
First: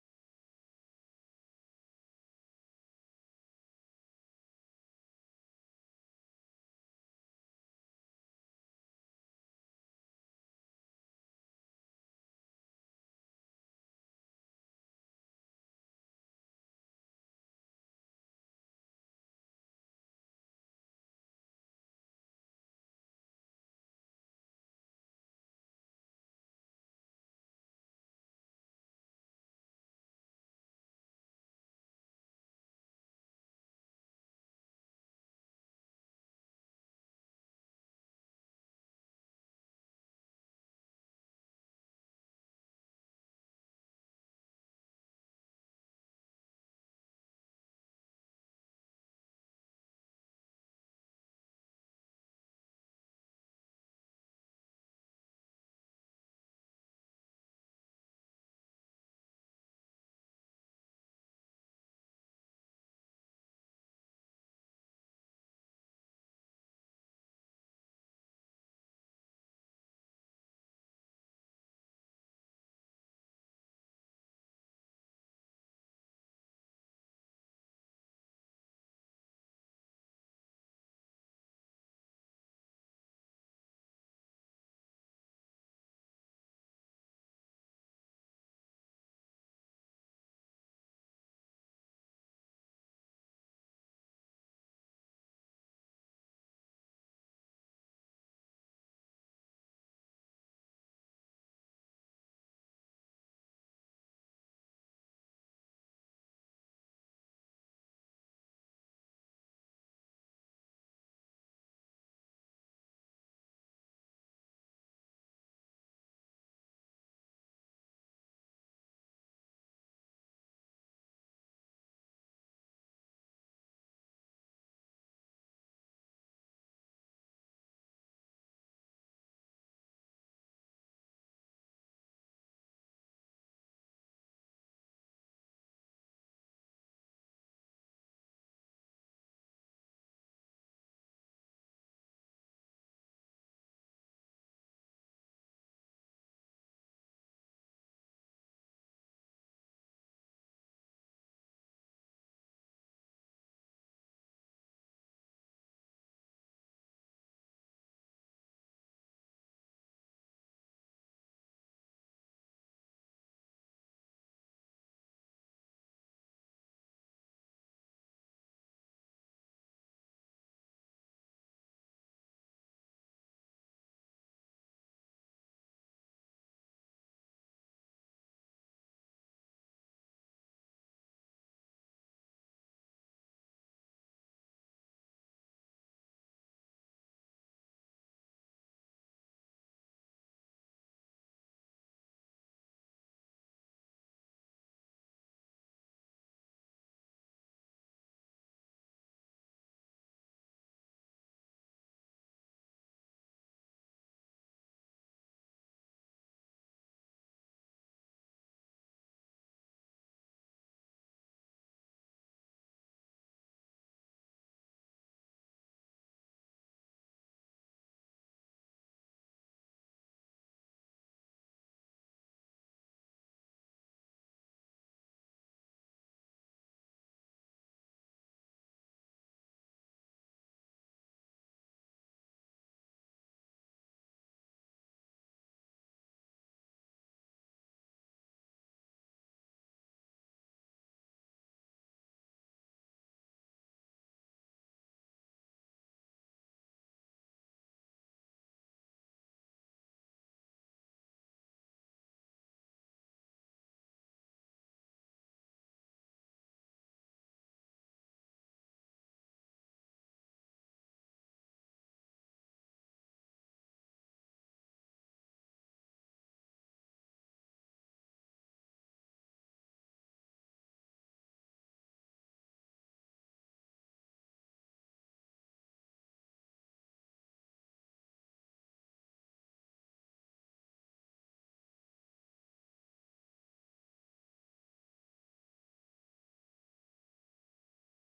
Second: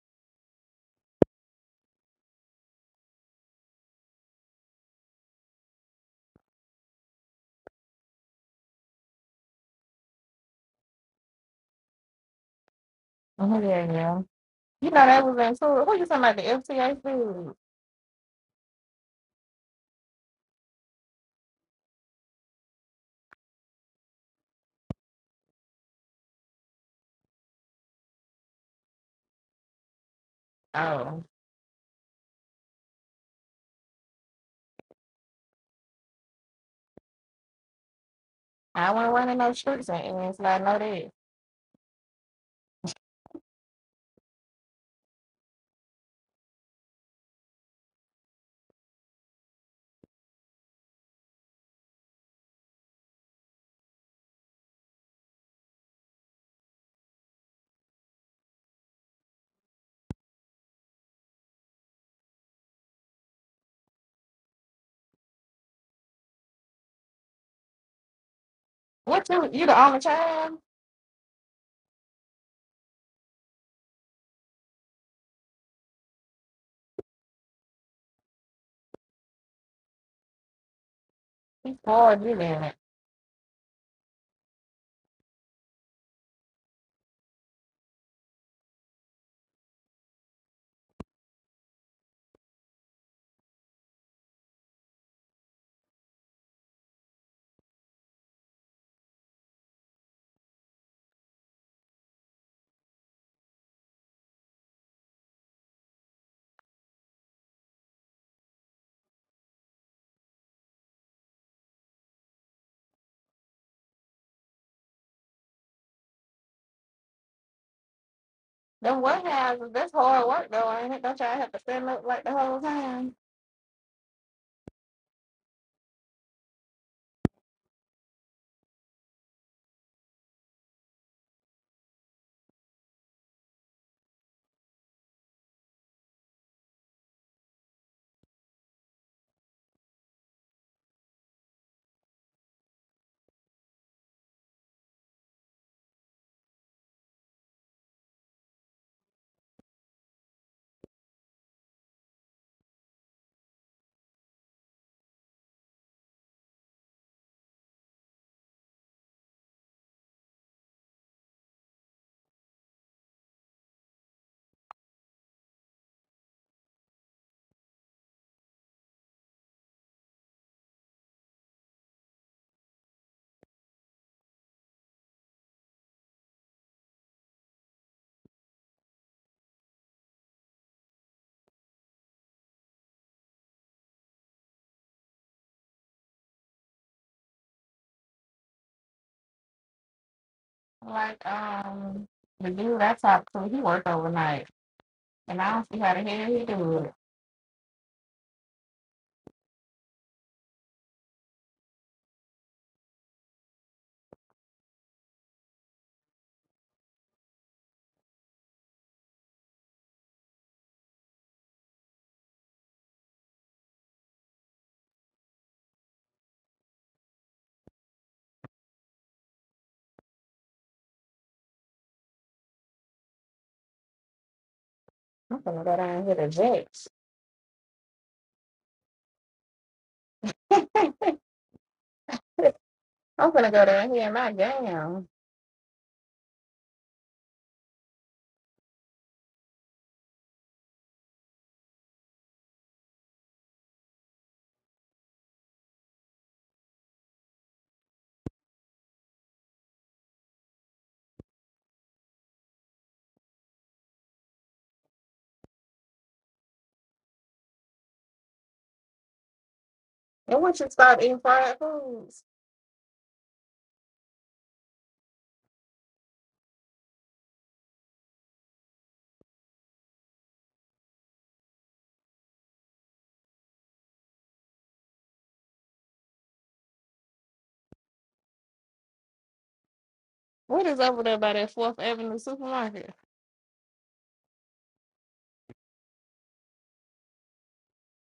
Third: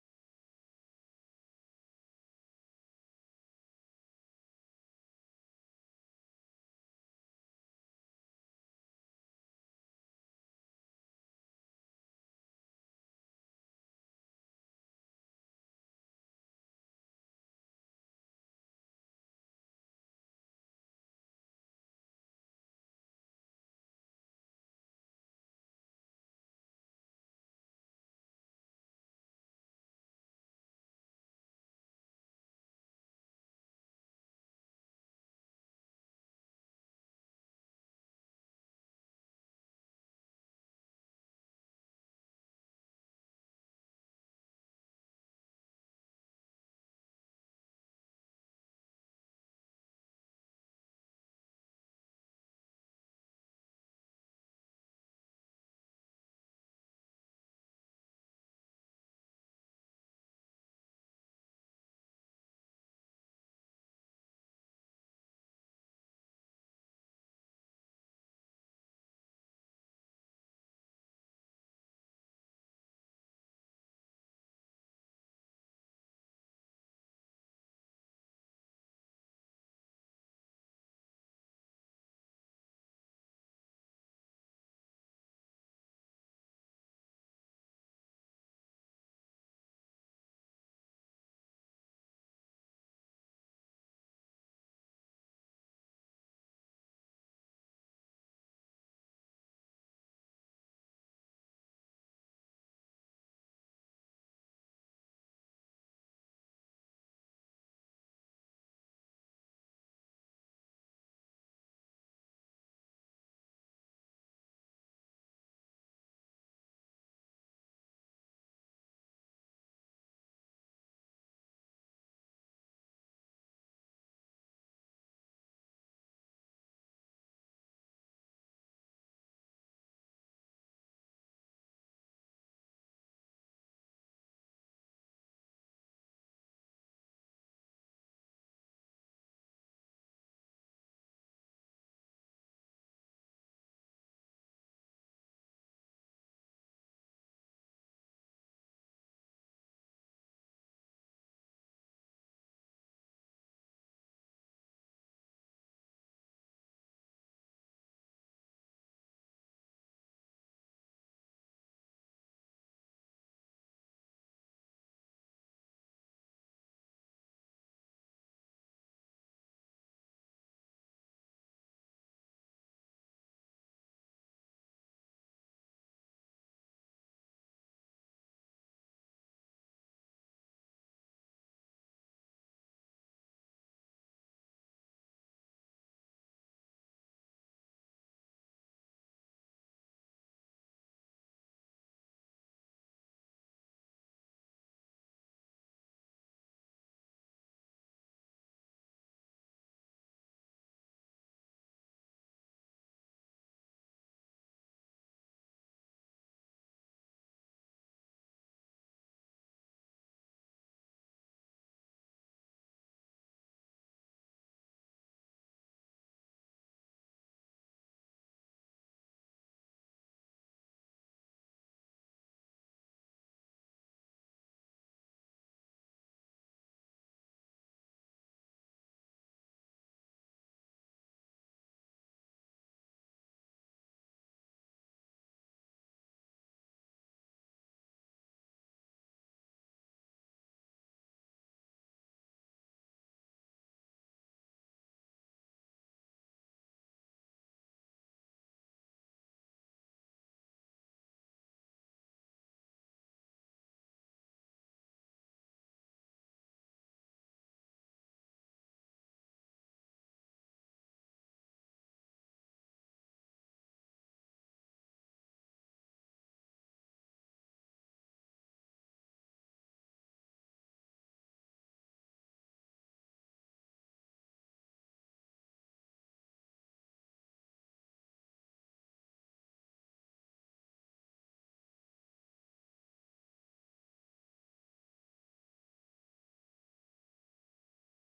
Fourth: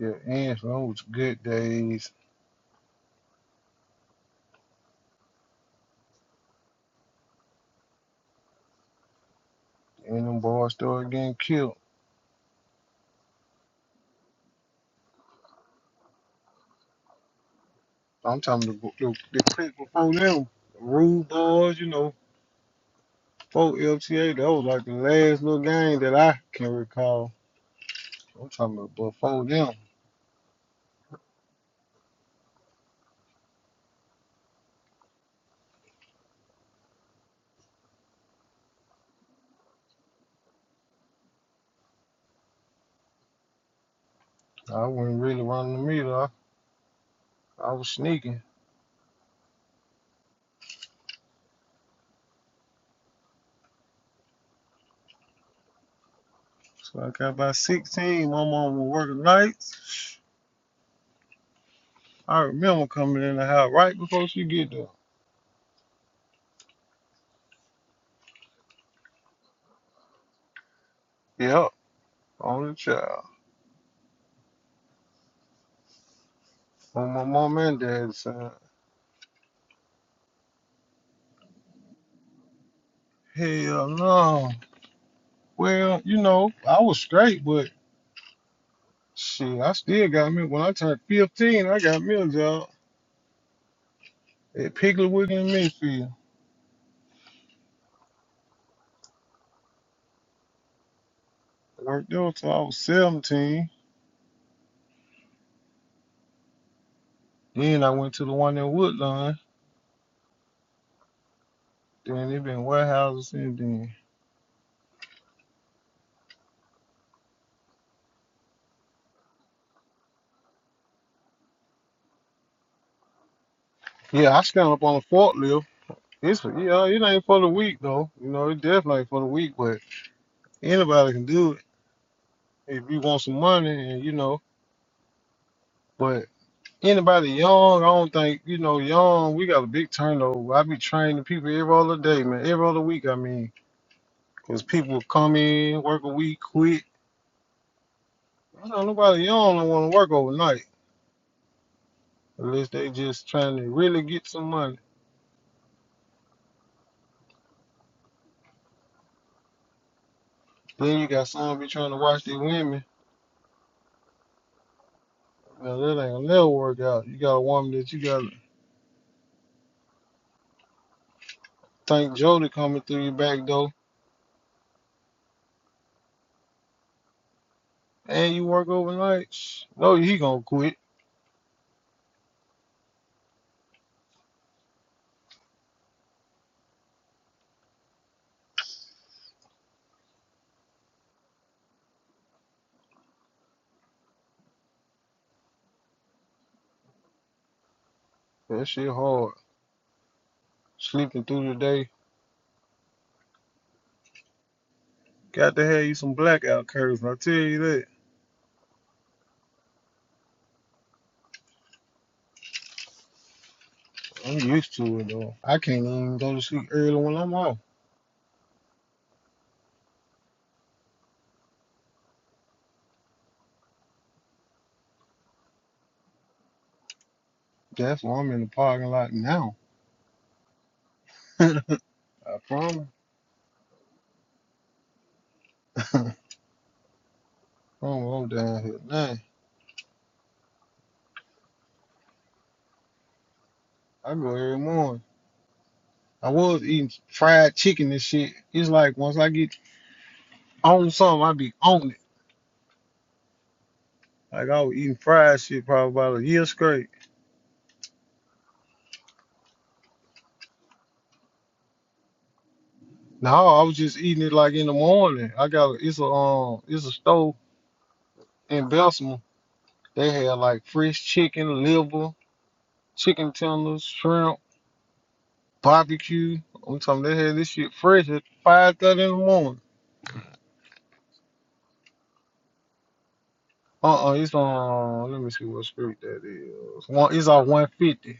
Speaker 1: Yeah, and on with your good days. And them boys started getting killed.
Speaker 3: Oh, there you go. You know that was in school. What you talking about? The FTA food?
Speaker 1: I'm talking the, the, the clique before them. Rude boys, you know, before LTA, that was like the last little gang that I can recall. I'm talking about before them.
Speaker 3: Oh, I wasn't running no streets and it's like, no that.
Speaker 1: I wasn't really running the meter. I, I was sneaking. So I got about 16. My mom was working nights. I remember coming in the house right before she get there.
Speaker 3: What you, you the only child?
Speaker 1: Yep, only child. On my mom and dad's side.
Speaker 3: He's bored, you then.
Speaker 1: Hell no. Well, you know, I was straight, but Shit, I still got me. When I turned 15, I got me a job at Piggly Wiggly in Midfield. Worked there till I was 17. Then I went to the one in Woodlawn. Then it been warehouses since then.
Speaker 3: Them warehouses, that's hard work though, ain't it? Don't y'all have to stand up like the whole time?
Speaker 1: Yeah, I stand up on a forklift. It's yeah, it ain't for the weak though. You know, it definitely ain't for the weak, but anybody can do it if you want some money and you know. But anybody young, I don't think you know young. We got a big turnover. I be training people every other day, man. Every other week, I mean. Because people come in, work a week, quit. I know nobody, you don't want to work overnight unless they just trying to really get some money. Then you got some be trying to watch these women. Now that ain't gonna never work out. You got a woman that you got to thank Jody coming through your back door, and you work overnight. No, he gonna quit.
Speaker 3: Like, um, the dude I talked to, he worked overnight. And I don't see how the hell he do it.
Speaker 1: That shit hard. Sleeping through the day. Got to have you some blackout curves. I tell you that. I'm used to it though. I can't even go to sleep early when I'm off.
Speaker 3: I'm gonna go down here to Jack's.
Speaker 1: That's why I'm in the parking lot now.
Speaker 3: (laughs) I'm
Speaker 1: (laughs) I promise.
Speaker 3: gonna go down here in my gown.
Speaker 1: (laughs) I promise I'm down here. Nah, I go every morning. I was eating fried chicken and shit. It's like once I get on something, I be on it. Like I was eating fried shit probably about a year straight.
Speaker 3: And once you start eating fried foods,
Speaker 1: No, I was just eating it like in the morning. I got a, it's a um it's a store in Bessemer. They had like fresh chicken, liver, chicken tenders, shrimp, barbecue. I'm talking they had this shit fresh at five thirty in the morning.
Speaker 3: what is over there by that Fourth Avenue supermarket?
Speaker 1: Uh-uh, it's on. Let me see what street that is. One, it's on one fifty.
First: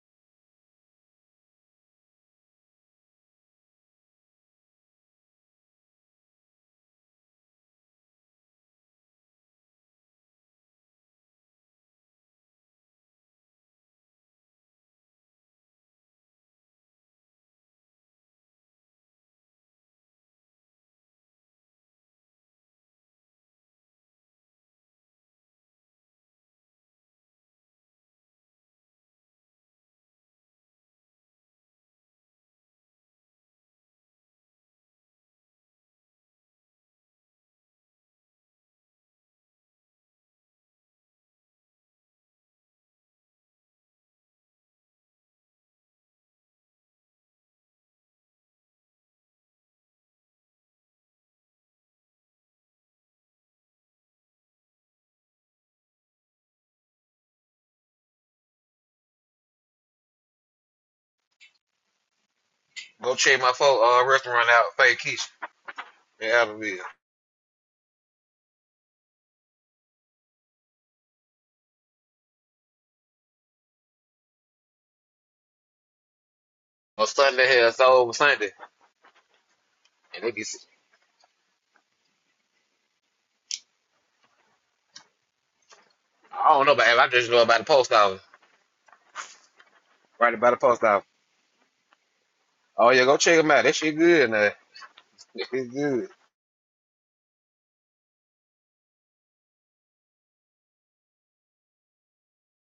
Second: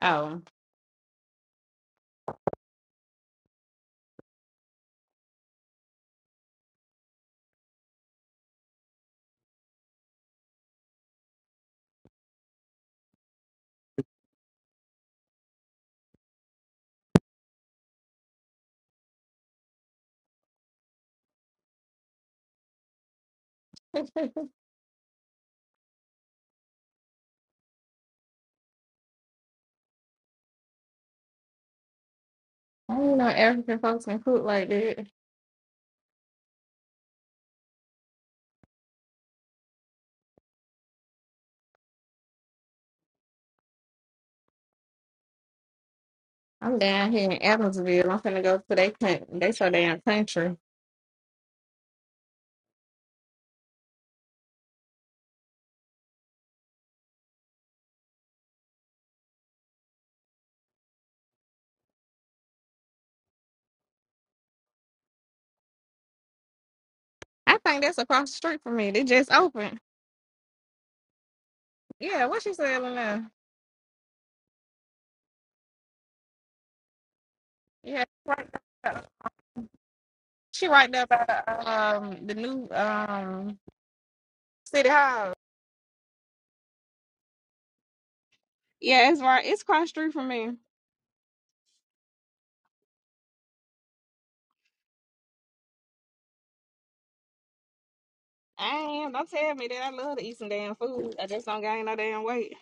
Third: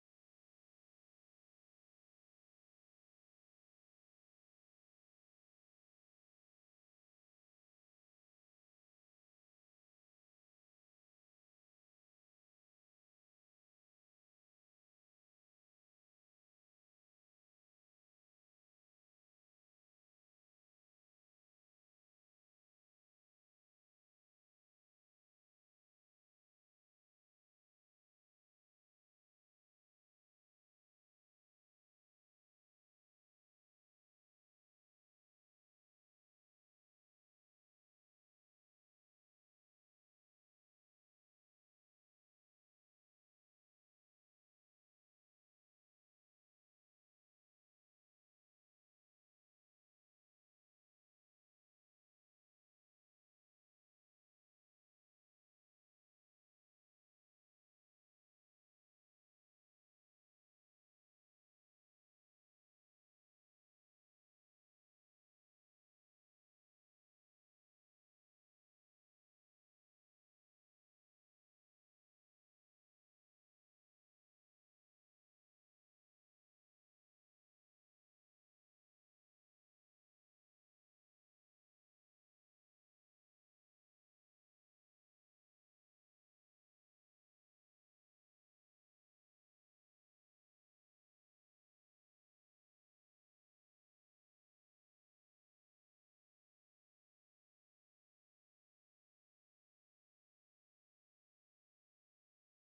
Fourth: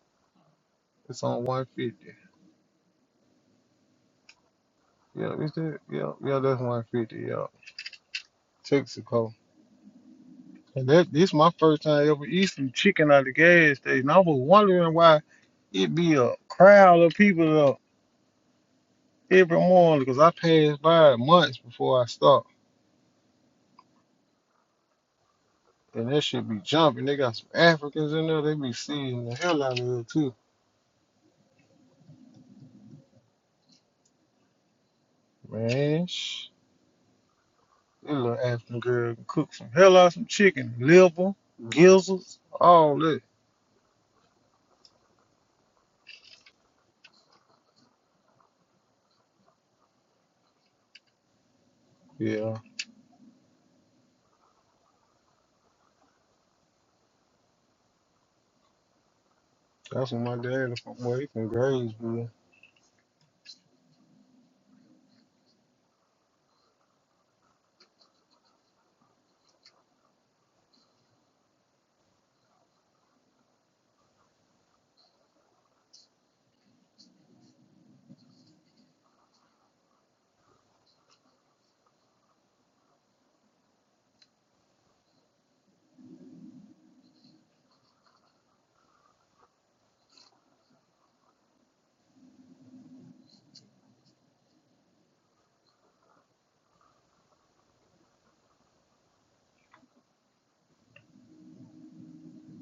Speaker 3: Oh.
Speaker 1: It's on one fifty. Yeah, it's that. Yeah, yeah, that's one fifty. Yeah, Texaco. And that this my first time ever eating some chicken at the gas station. I was wondering why it be a crowd of people up every morning because I passed by it months before I stopped.
Speaker 3: (laughs)
Speaker 1: And that should be jumping. They got some Africans in there. They be seeing the hell out of it too.
Speaker 3: I didn't know African folks can cook like that.
Speaker 1: Man, That little African girl cooked some hell out of some chicken, liver, gizzards, all that.
Speaker 3: I'm down here in Adamsville. I'm finna go to they, coun- they so damn country.
Speaker 1: Yeah, that's when my daddy from. Well, he from Graysville.
Speaker 4: Go check my folk uh, restaurant out, Fake Keisha in Abbeville.
Speaker 3: I think that's across the street from me. They just opened. Yeah, what she selling now?
Speaker 4: On Sunday here, it's
Speaker 3: Yeah,
Speaker 4: over
Speaker 3: right.
Speaker 4: Sunday.
Speaker 3: There.
Speaker 4: And they be,
Speaker 3: She right there by the, um the new um city hall.
Speaker 4: I I don't know about Abbeville, I just know about the post office.
Speaker 3: Yeah, it's right. It's across the street from
Speaker 4: Right
Speaker 3: me.
Speaker 4: about the post office. Oh yeah, go check them out. That shit good now. That shit good.
Speaker 3: I am. Don't tell me that I love to eat some damn food. I just don't gain no damn weight.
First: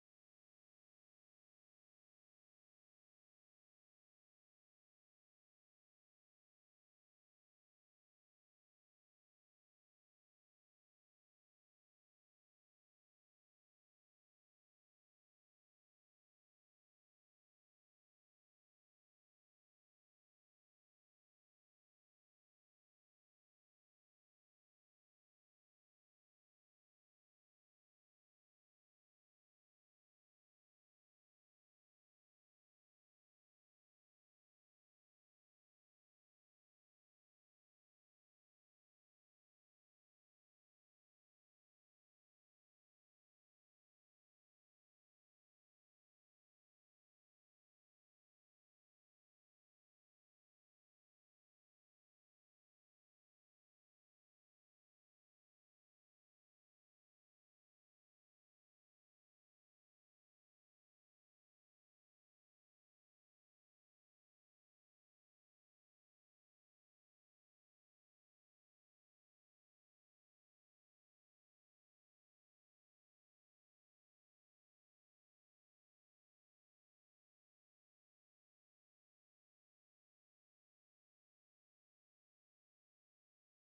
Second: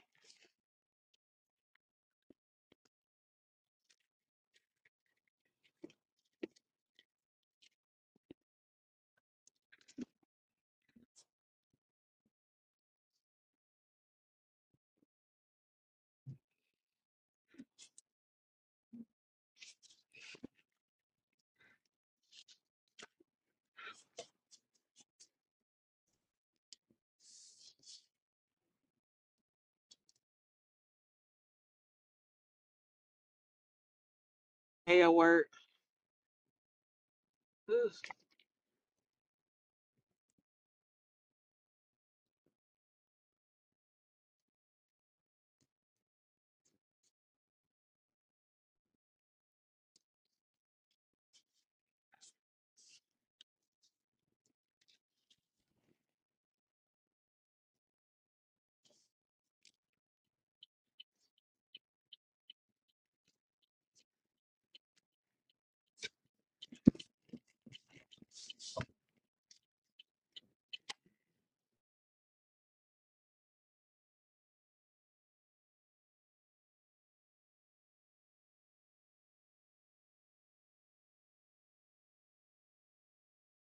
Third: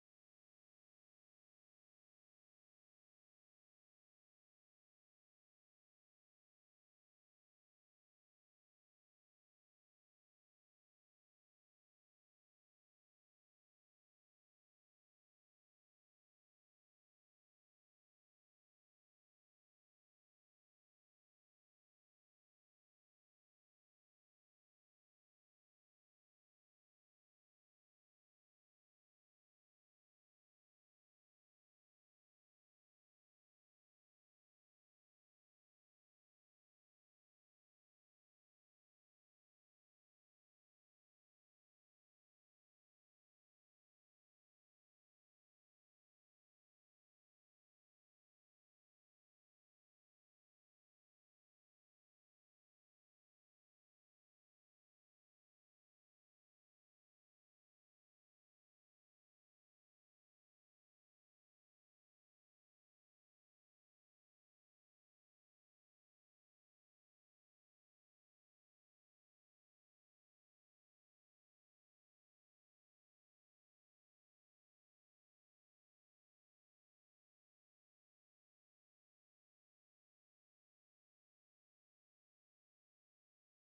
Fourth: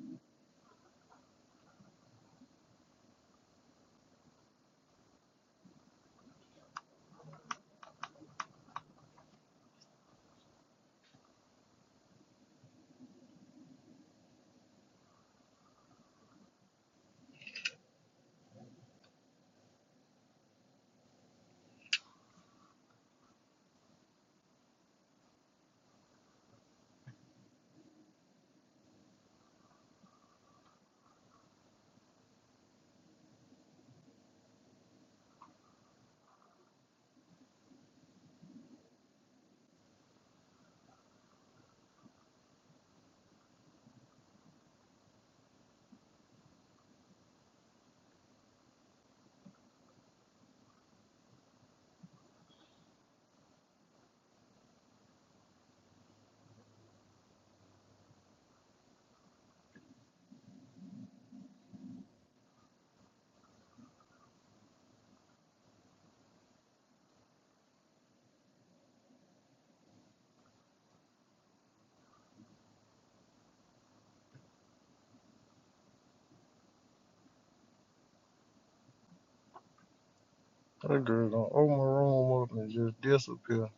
Speaker 1: That girl gonna open my room up and just disappear.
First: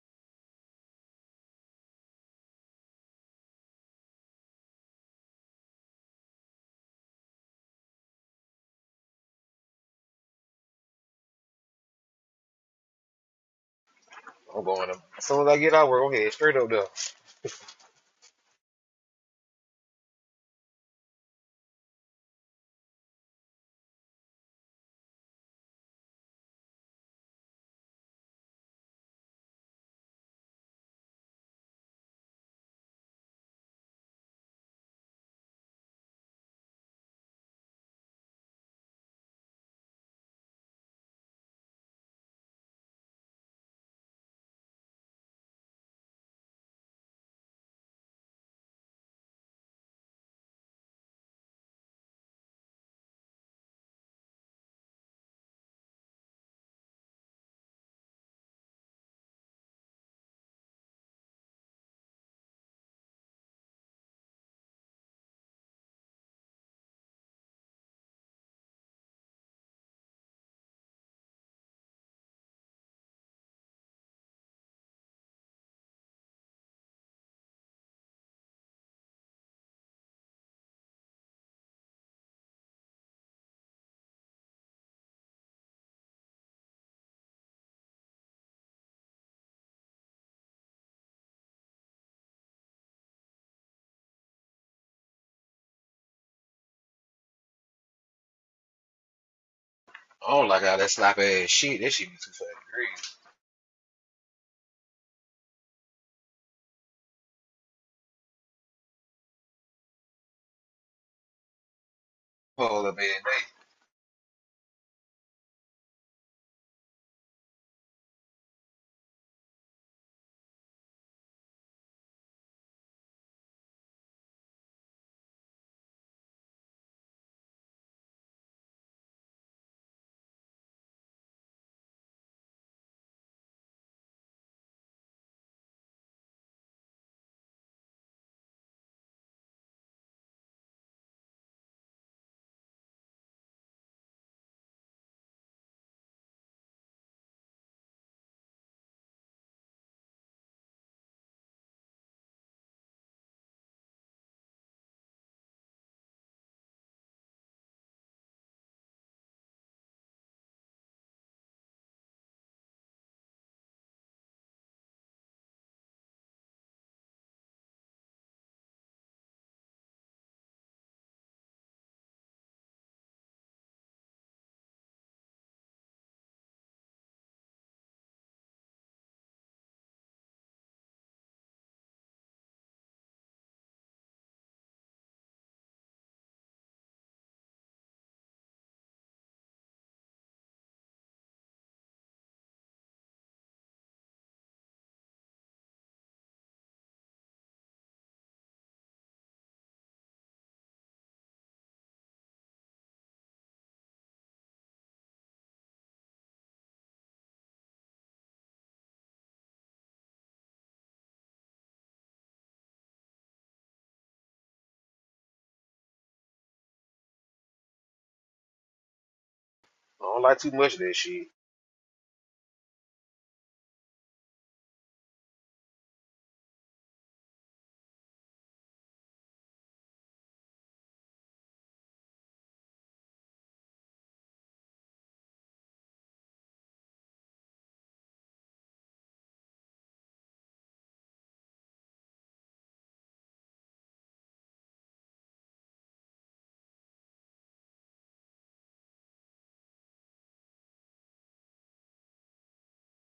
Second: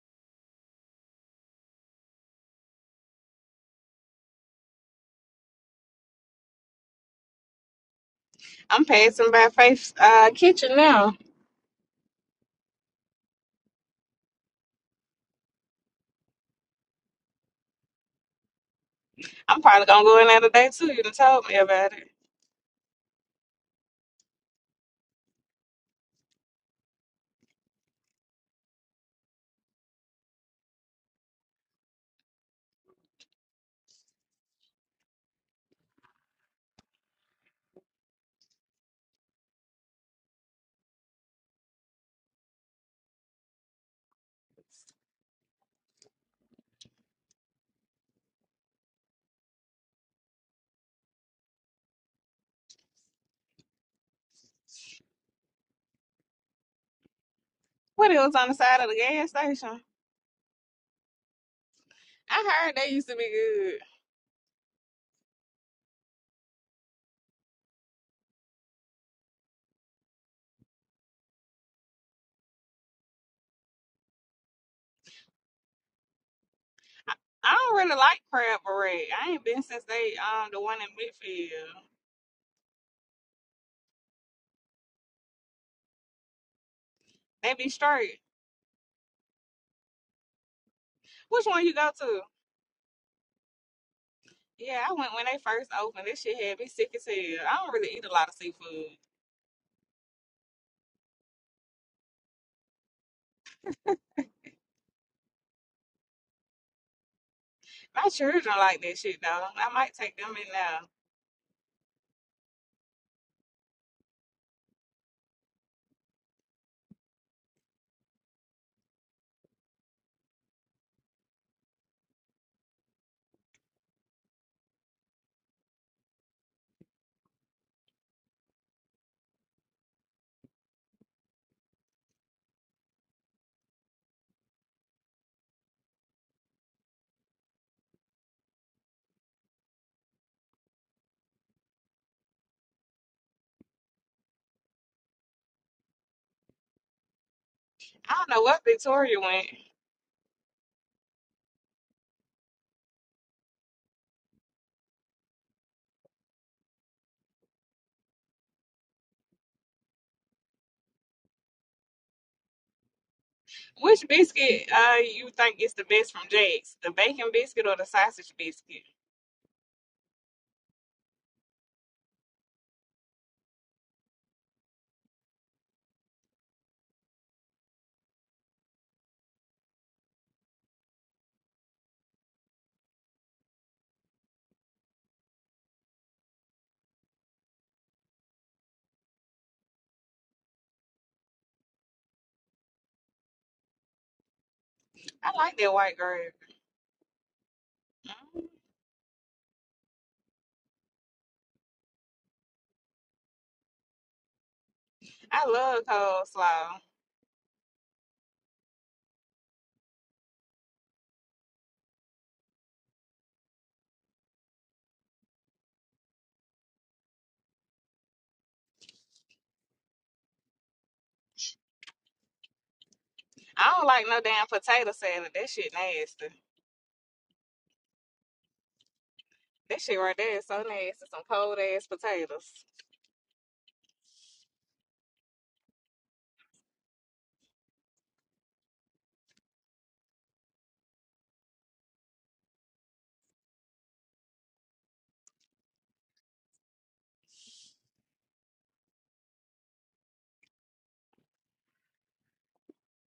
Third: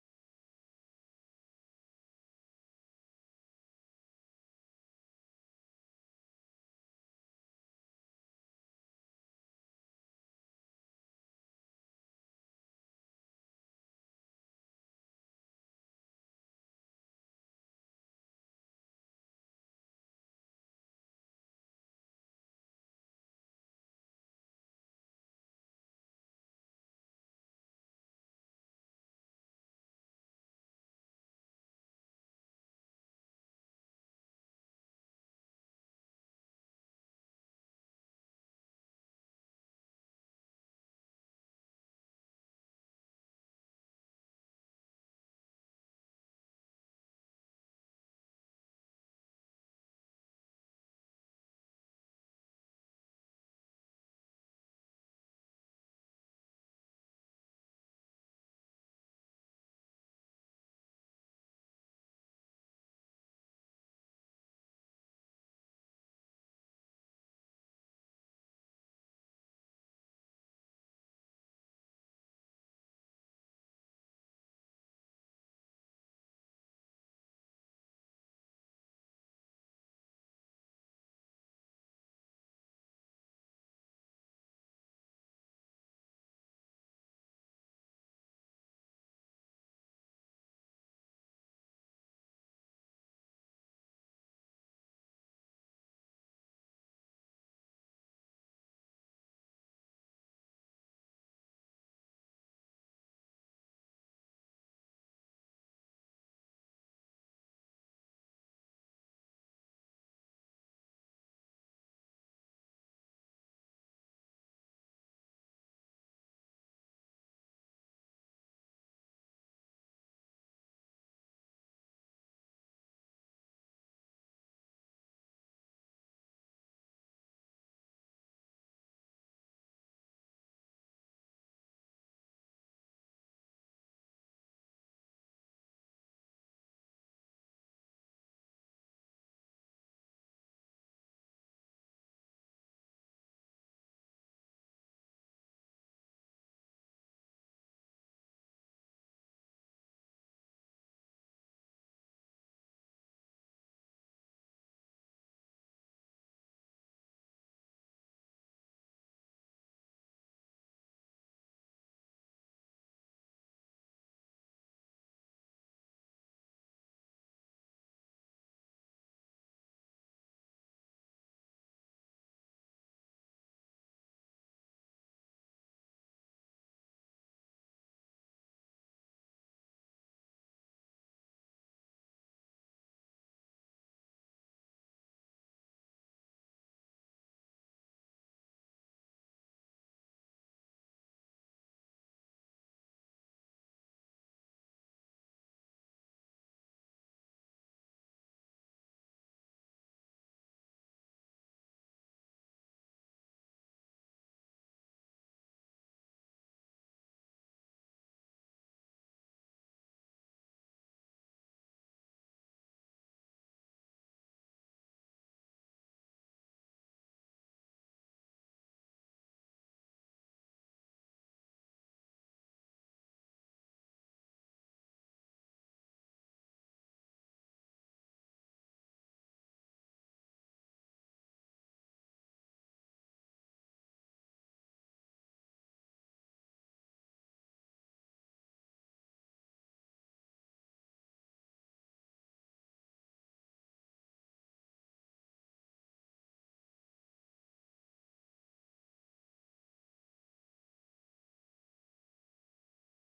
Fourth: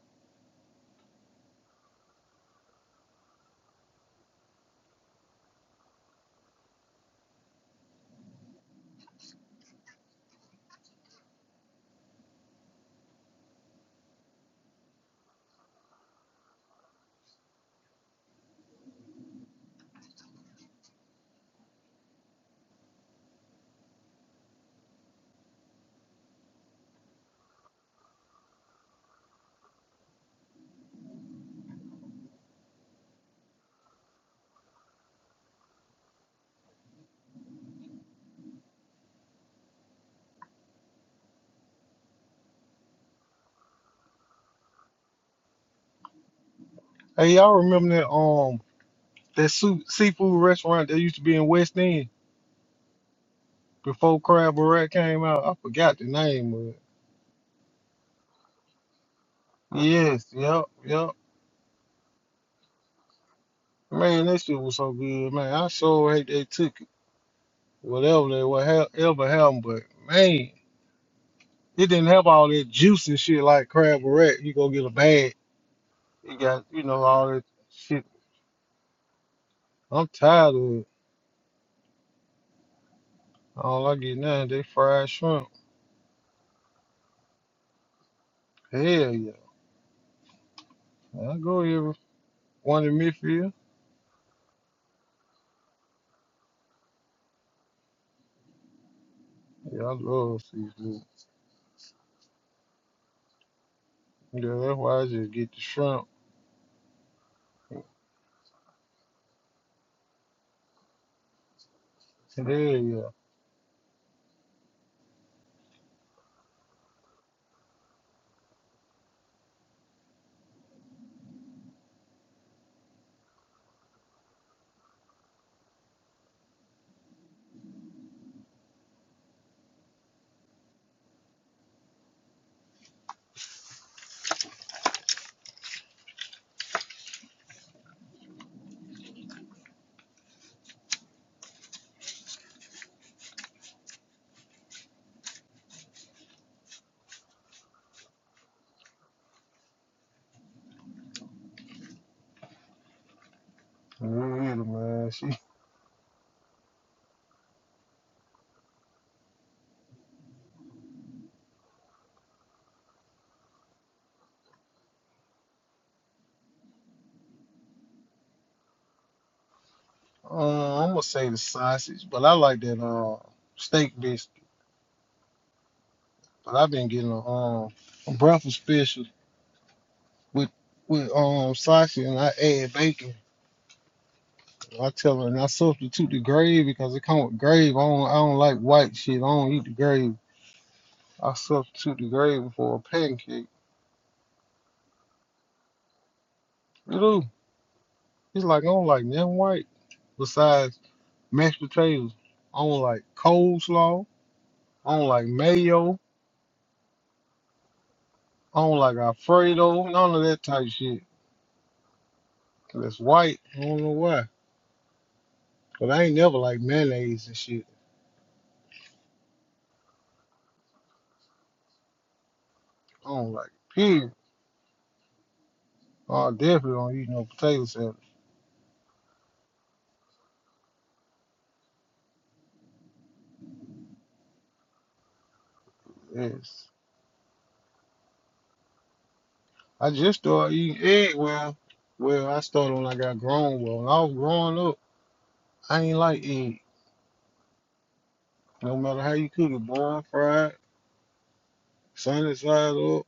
Speaker 3: I'm passing by Faith's uh, kitchen now.
Speaker 4: I'm going to, as soon as I get out, we're going to head straight up there.
Speaker 3: I'm probably gonna go in there today too. You done told me about it.
Speaker 1: Hey, y'all remember that um that su- seafood restaurant that used to be in West End before Crab Barrett came out? I forgot the name of it.
Speaker 3: What it was on the side of the gas station.
Speaker 1: Yes, yep, yep.
Speaker 3: I heard they used to be good.
Speaker 1: Man, that shit was so good, man. I sure hate they took it. Whatever they were, ever happened, but man. It didn't have all that juice and shit like crab barrette. You go get a bag. It got, you know, all that
Speaker 3: I don't really
Speaker 1: shit.
Speaker 3: like Crab Beret. I ain't been since
Speaker 1: I'm
Speaker 3: they um
Speaker 1: tired
Speaker 3: the
Speaker 1: of
Speaker 3: one
Speaker 1: it.
Speaker 3: in Midfield.
Speaker 1: All I get now, is they fried shrimp.
Speaker 3: They be straight.
Speaker 1: Hell yeah. I
Speaker 3: Which
Speaker 1: go
Speaker 3: one you go
Speaker 1: every
Speaker 3: to?
Speaker 1: one in Midfield.
Speaker 3: Yeah, I went when they first opened. This shit had me sick as hell. I don't really eat a lot of seafood.
Speaker 1: Yeah, I
Speaker 4: I
Speaker 1: love
Speaker 4: don't like all that
Speaker 1: seafood.
Speaker 4: sloppy ass shit. That shit be too fucking greasy.
Speaker 1: Yeah, that's why I just get the shrimp.
Speaker 3: My children like that shit though. I might take them in now.
Speaker 1: Hell
Speaker 4: Pull up
Speaker 1: yeah.
Speaker 4: every day.
Speaker 3: I don't know what Victoria went.
Speaker 1: Really, man. She,
Speaker 3: Which biscuit uh you think is the best from Jack's? The bacon biscuit or the sausage biscuit?
Speaker 1: uh, I'm gonna say the sausage, but I like that uh steak biscuit. But I've been getting a um a breakfast special with with um sausage and I add bacon. I tell her, and I substitute the gravy because it come with gravy. I don't, I don't like white shit. I don't eat the gravy. I substitute the gravy for a pancake.
Speaker 3: I like that white gravy.
Speaker 1: You do. He's like, I don't like nothing white besides mashed potatoes. I don't like coleslaw. I don't like
Speaker 3: I love
Speaker 1: mayo.
Speaker 3: coleslaw.
Speaker 1: I don't like Alfredo. None of that type shit. 'Cause it's white. I don't know why. But I ain't never like mayonnaise and shit.
Speaker 4: I don't like too much of that shit.
Speaker 1: I don't like
Speaker 3: I
Speaker 1: it.
Speaker 3: don't like
Speaker 1: Period.
Speaker 3: no damn potato salad. That shit nasty.
Speaker 1: I definitely don't eat no potato salad.
Speaker 3: That shit right there is so nasty. Some cold ass potatoes.
Speaker 1: Yes. I just started eating egg. Well, well, I started when I got grown. Well, when I was growing up, I ain't like egg. No matter how you cook it, brown, fried, sunny side up.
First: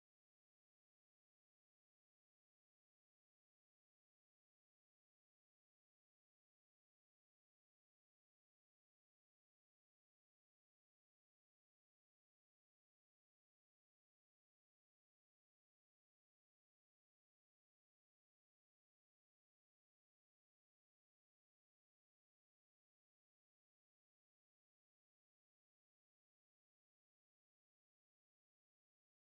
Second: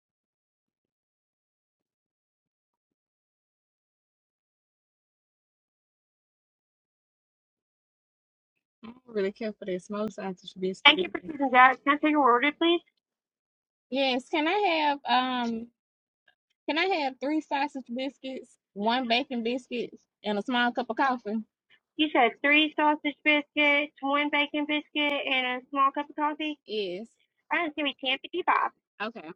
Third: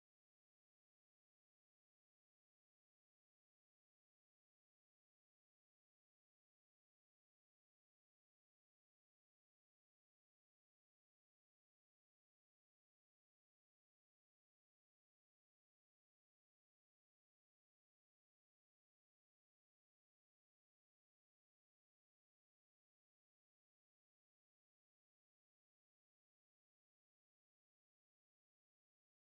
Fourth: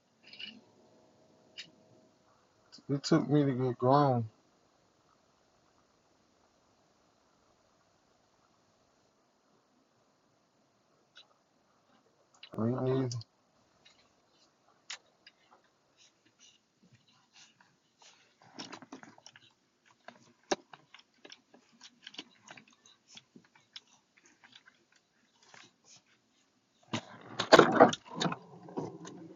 Speaker 1: It took me to get grown.
Speaker 3: I don't really care for that smoked sausage Thank you biscuit. for choosing that. Can I take your order,
Speaker 1: I ain't
Speaker 3: please?
Speaker 1: either.
Speaker 3: Yes, can I have um can I have three sausage biscuits, one bacon biscuit, and a small cup of coffee? You said three sausage biscuits, one bacon biscuit, and a small cup of coffee. Yes. I just give me ten fifty five. Okay.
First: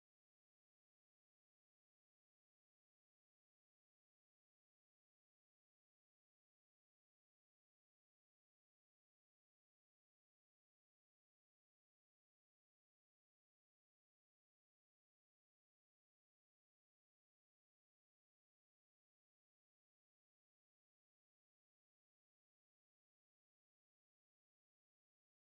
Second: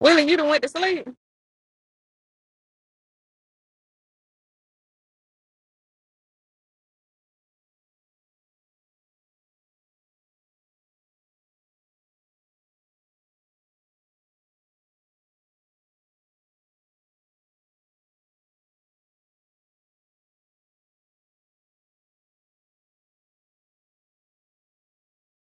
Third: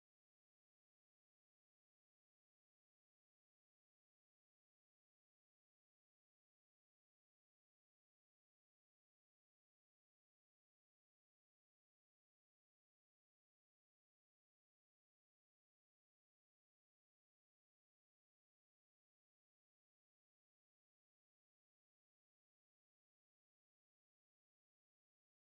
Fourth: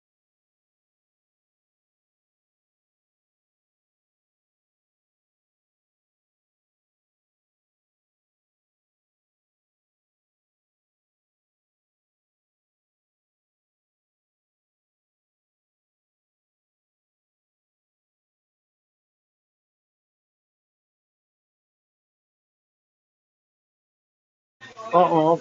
Speaker 3: Willie, you done went to sleep.
Speaker 1: Uh-oh,